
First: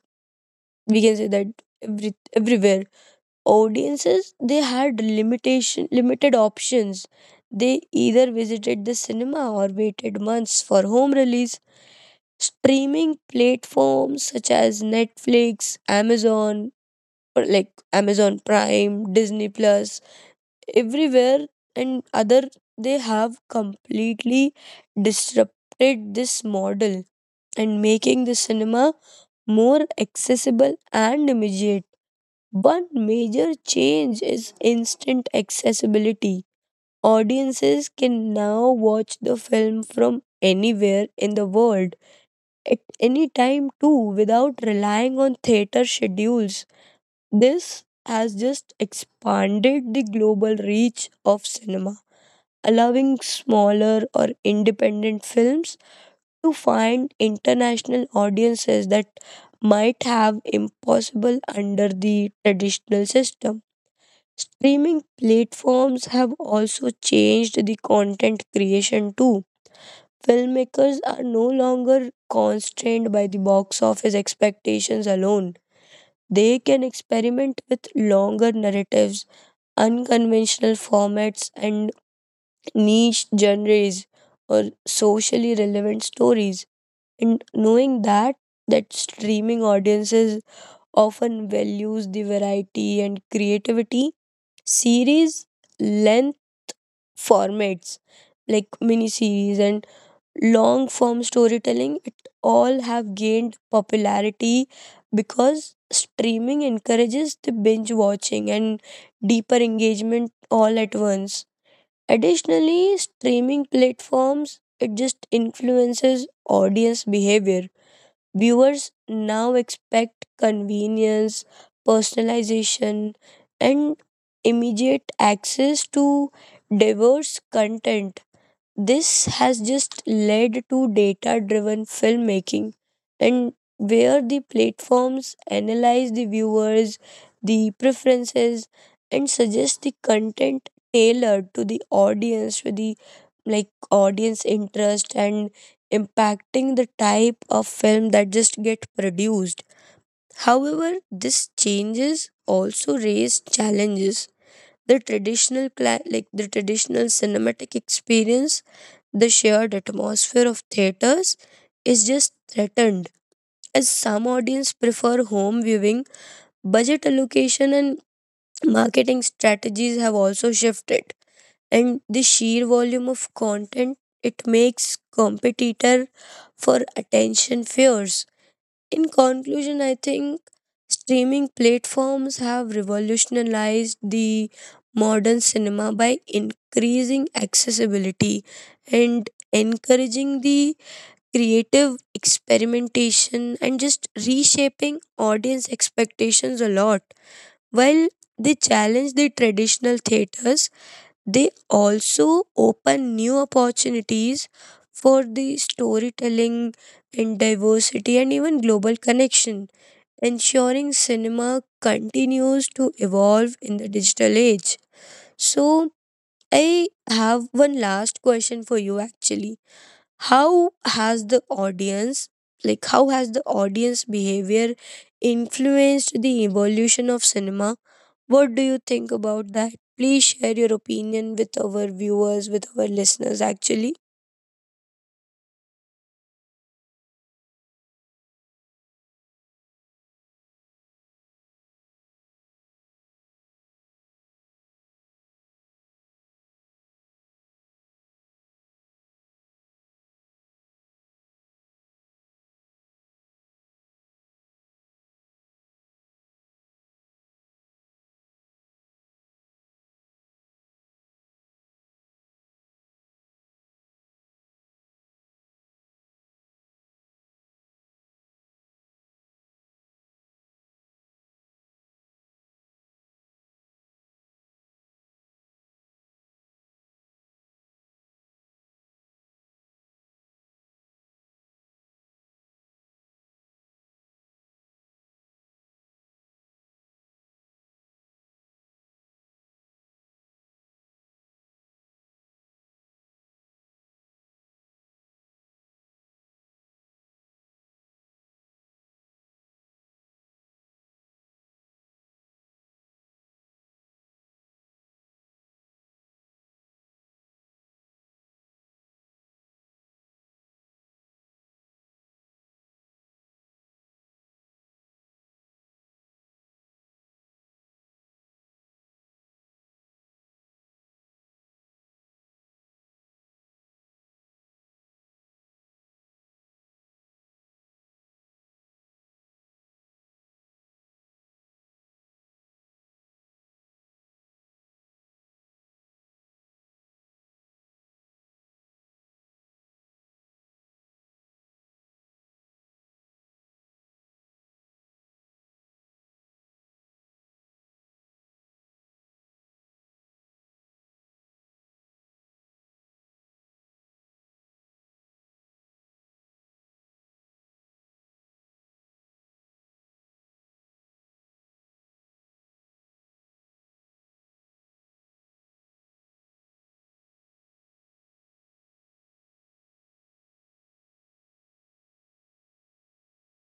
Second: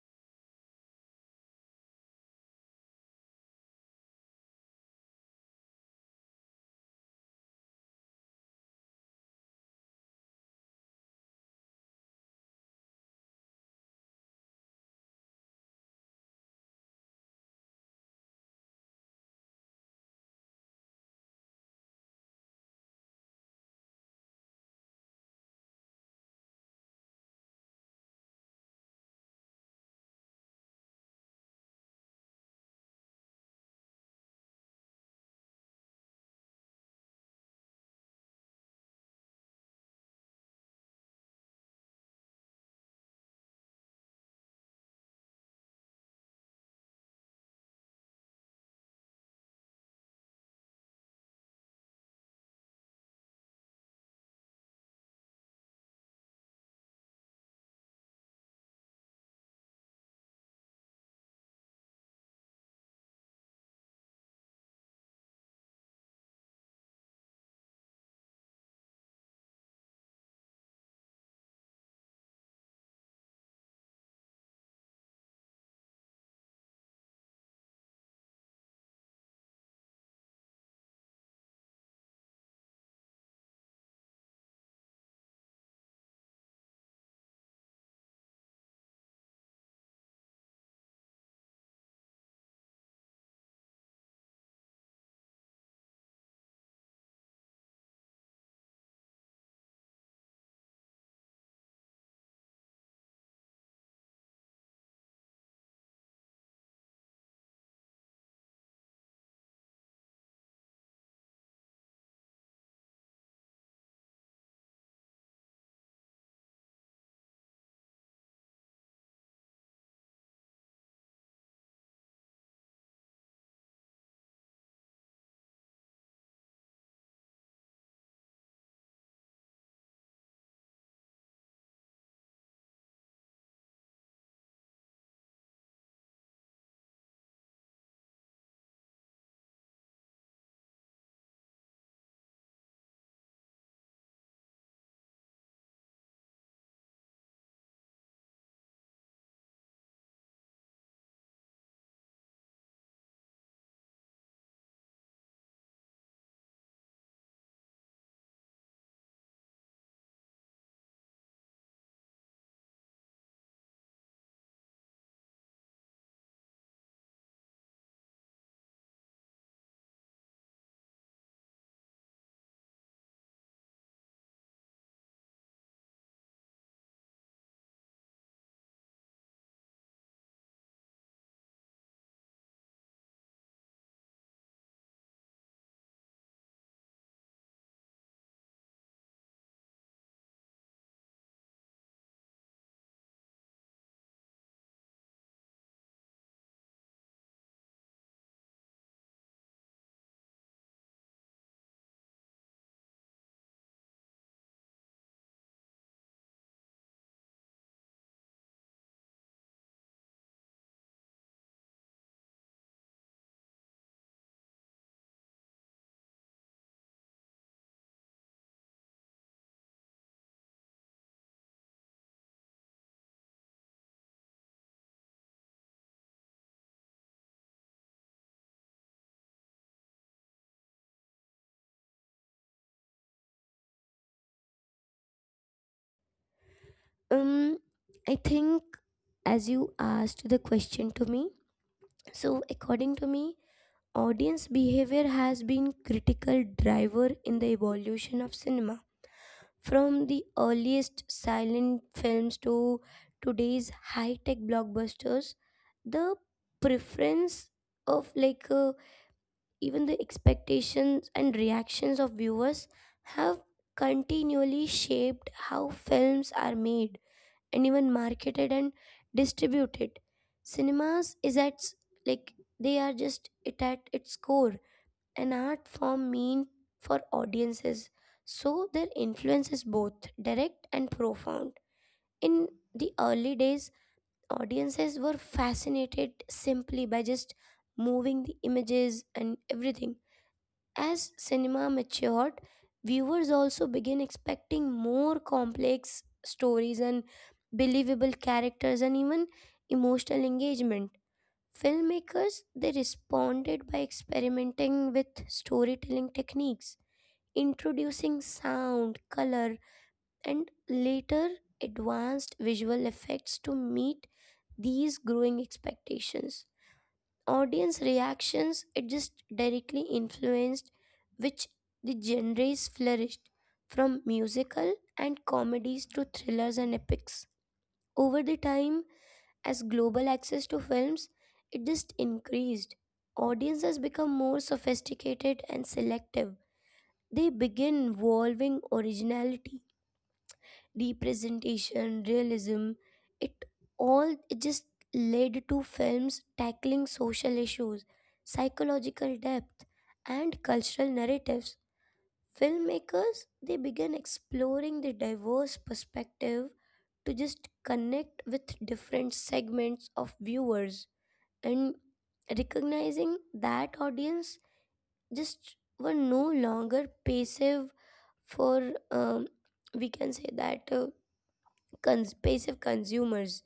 [SPEAKER 2] we can say that everywhere audiences they had limitation limited options. They either visited the cinema or waited months for home release. Streaming platforms such as Netflix, Amazon or like Amazon Prime, Disney Plus everywhere and other, they have completely disrupted this model and making the cinema more accessible and immediate. One major change is instant accessibility. Audiences can now watch the film from anywhere in the world at any time too, without relying on theater schedules. This has just expanded the global reach of cinema, allowing smaller or independent films to find international audiences that might have impossible under the traditional system. Streaming platforms have also changed the content creation too. Filmmakers are no longer constrained by the box office expectations alone. They can experiment with longer narratives, unconventional formats, and niche genres or socially relevant stories. And knowing that, that streaming audiences often values the variety and creativity, series length formats like miniseries and long form storytelling, it all have gained popularity because streaming encourages the binge watching and deeper engagement all at once. Additionally, streaming platforms it just influences audience behavior. Viewers now expect convenience, personalization, and immediate access to diverse content. This has just led to data driven filmmaking, and where the platforms analyze the viewers, the preferences, and suggest the content tailored to the audience with the audience interest and impacting the type of film that just get produced. However, this changes also raise challenges. The like the traditional cinematic experience, the shared atmosphere of theaters is just threatened as some audience prefer home viewing. Budget allocation and marketing strategies have also shifted, and the sheer volume of content it makes competitor for attention fierce. In conclusion, I think streaming platforms have revolutionized the modern cinema by increasing accessibility and encouraging the creative experimentation and just reshaping audience expectations a lot. While they challenge the traditional theaters, they also open new opportunities for the storytelling and diversity and even global connection, ensuring cinema continues to evolve in the digital age. So, I have one last question for you actually. How has the audience, like, how has the audience behavior influenced the evolution of cinema? What do you think about that? Please share your opinion with our viewers, with our listeners actually.
[SPEAKER 1] Um, I think as you asked the question to me, so according to me, audience behavior has been critical driver in the evolution of cinema. From the earliest silent films to today's high-tech blockbusters, the preference of, even the expectations and reactions of viewers have continually shaped how films are made and even marketed and distributed. Cinemas is at like they are just it at its core an art form mean for audiences, so their influence is both direct and profound. In the early days audiences were fascinated simply by just moving the images and everything. As cinema matured, viewers also began expecting more complex stories and believable characters and even emotional engagement. Filmmakers they responded by experimenting with storytelling techniques, introducing sound, color, and later advanced visual effects to meet these growing expectations. Audience reactions it just directly influenced which the genres flourished, from musical and comedies to thrillers and epics. Over the time, as global access to films it just increased, audiences become more sophisticated and selective. They begin valuing originality, representation, realism, it all it just led to films tackling social issues, psychological depth, and cultural narratives. Filmmakers they began exploring the diverse perspective to just connect with different segments of viewers and recognizing that audience just were no longer passive for we can say that passive consumers.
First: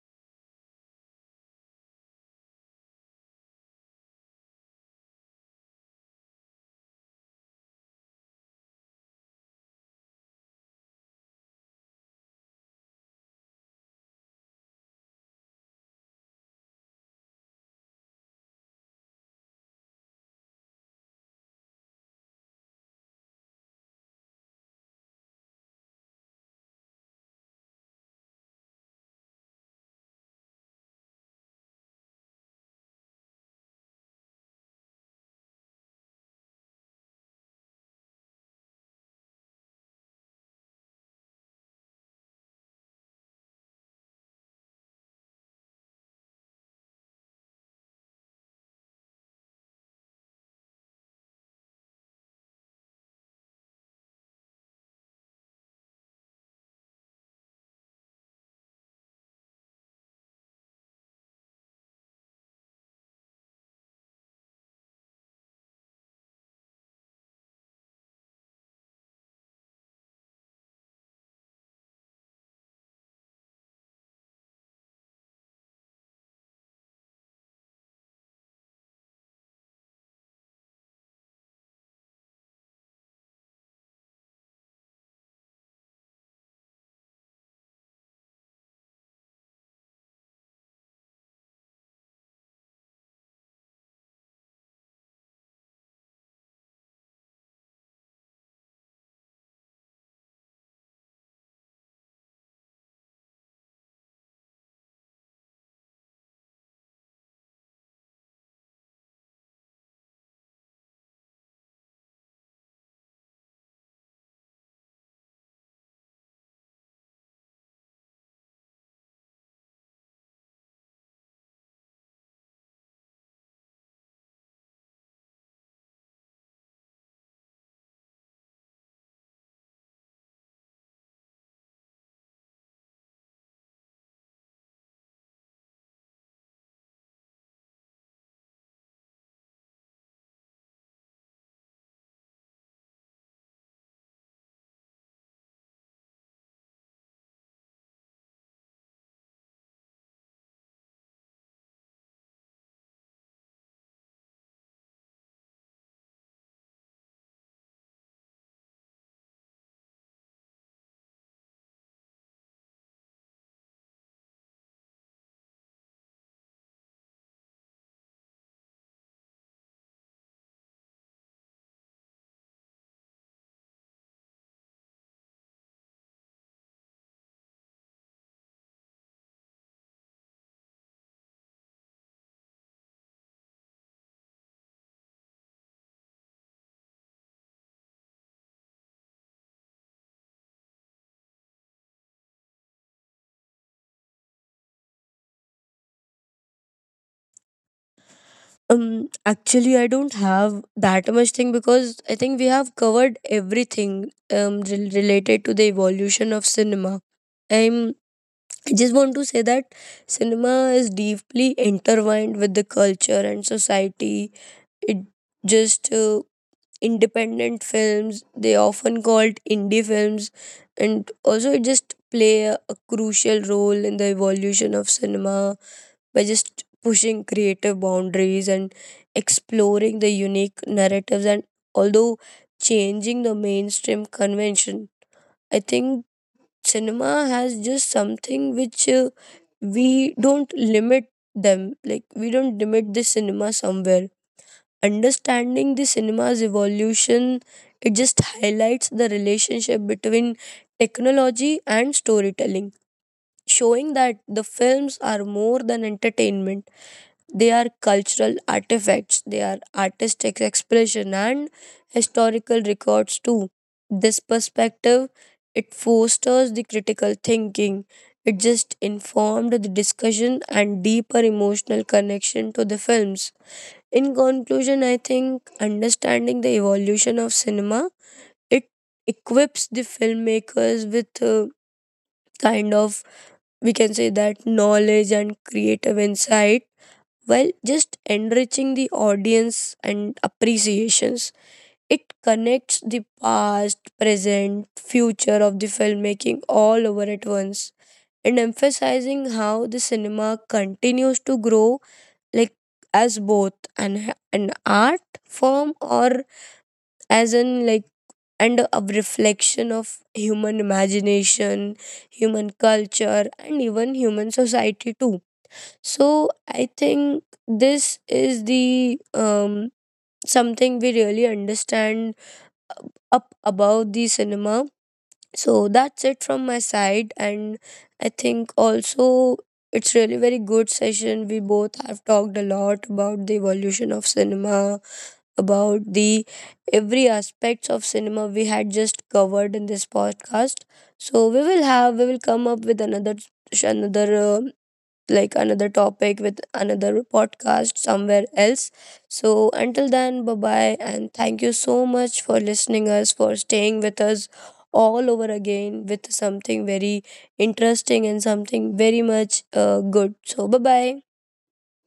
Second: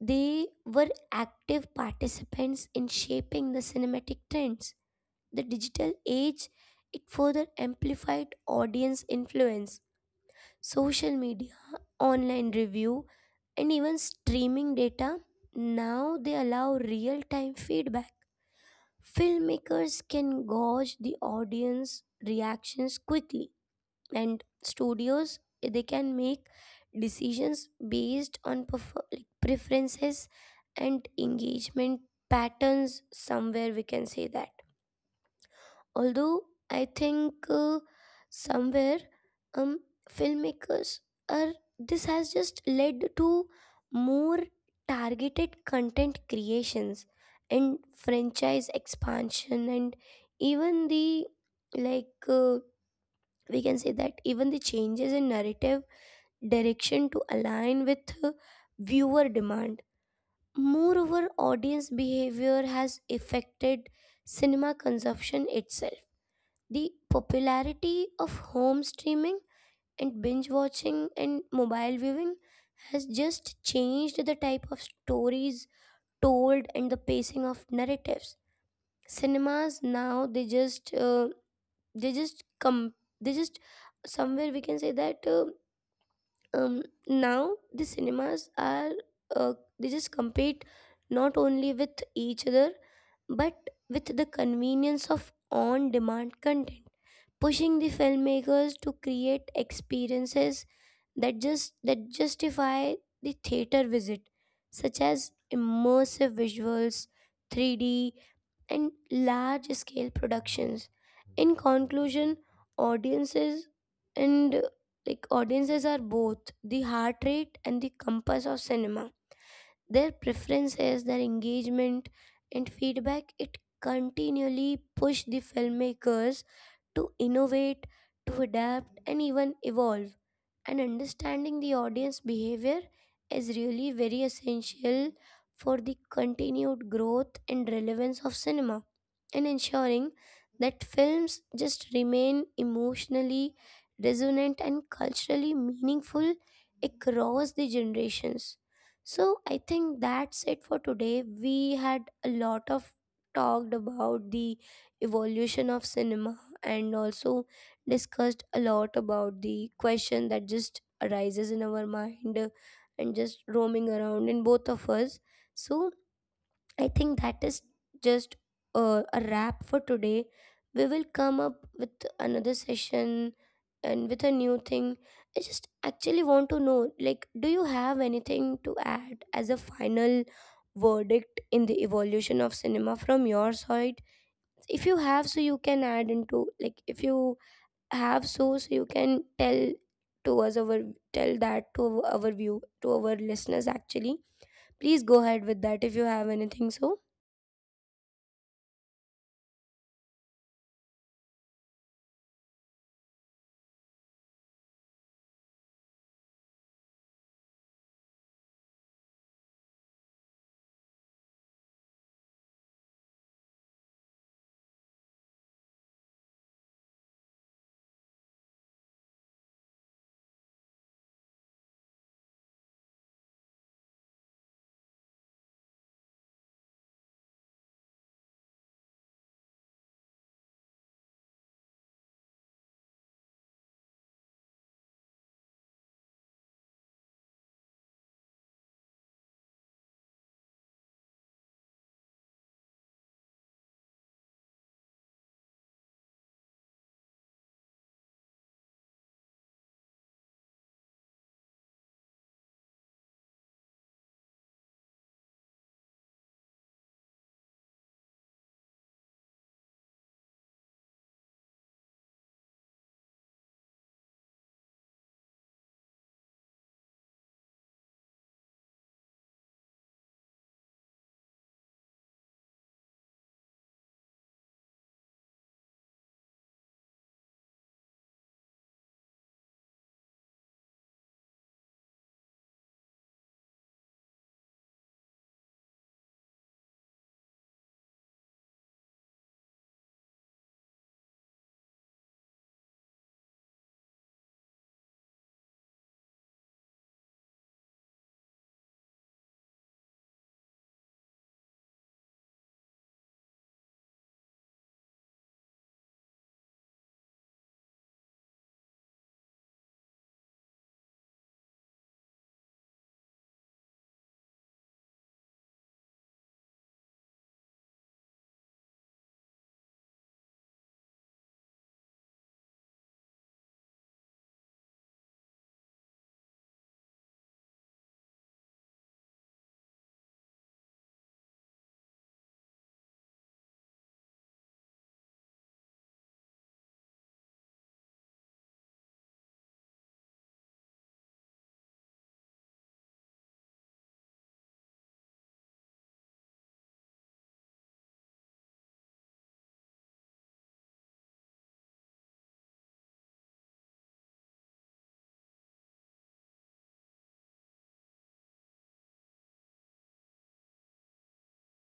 [SPEAKER 1] They were active participants in shaping the cinematic trends. The digital age it further amplified audience influence. Social media, online review, and even streaming data, now they allow real-time feedback. Filmmakers can gauge the audience reactions quickly and studios they can make decisions based on preferences and engagement patterns. Somewhere we can say that, although I think somewhere um filmmakers are, this has just led to more targeted content creations and franchise expansion and even the like uh, we can say that even the changes in narrative direction to align with viewer demand. Moreover, audience behavior has affected cinema consumption itself. The popularity of home streaming and binge watching and mobile viewing has just changed the type of stories told and the pacing of narratives. Cinemas now they just come they just somewhere we can say that um, now the cinemas are uh, they just compete not only with each other but with the convenience of on demand content, pushing the filmmakers to create experiences that justify the theater visit, such as immersive visuals, 3D, and large scale productions. In conclusion, audiences, and audiences are both the heart rate and the compass of cinema. Their preferences, their engagement, and feedback it continually push the filmmakers to innovate, to adapt, and even evolve. And understanding the audience behavior is really very essential for the continued growth and relevance of cinema, and ensuring that films just remain emotionally resonant and culturally meaningful across the generations. So I think that's it for today. We had a lot of talked about the evolution of cinema and also discussed a lot about the question that just arises in our mind, and just roaming around in both of us. So I think that is just a wrap for today. We will come up with another session and with a new thing. I just actually want to know like, do you have anything to add as a final verdict in the evolution of cinema from your side? If you have, so you can add into if you have, so you can tell to us our tell that to our listeners actually. Please go ahead with that if you have anything so
[SPEAKER 2] Actually, I don't have that much thing because I think we have covered everything related to the evolution of cinema. I'm I just want to say that cinema is deeply intertwined with the culture and society. It just independent films they often called indie films, and also it just play a crucial role in the evolution of cinema by just pushing creative boundaries and exploring the unique narratives and although changing the mainstream convention. I think cinema has just something which we don't limit them, like we don't limit the cinema somewhere. Understanding the cinema's evolution, it just highlights the relationship between technology and storytelling, showing that the films are more than entertainment. They are cultural artifacts, they are artistic expression and historical records too. This perspective it fosters the critical thinking. It just informed the discussion and deeper emotional connection to the films. In conclusion, I think understanding the evolution of cinema, it equips the filmmakers with a kind of, we can say that, knowledge and creative insight while just enriching the audience and appreciations. It connects the past, present, future of the filmmaking all over at once and emphasizing how the cinema continues to grow, like as both an art form or as an like and a reflection of human imagination, human culture, and even human society too. So I think this is the something we really understand up about the cinema. So that's it from my side, and I think also it's really very good session. We both have talked a lot about the evolution of cinema, about the every aspects of cinema we had just covered in this podcast. So we will come up with another like another topic with another podcast somewhere else. So until then, bye bye and thank you so much for listening us, for staying with us all over again with something very interesting and something very much good. So bye bye.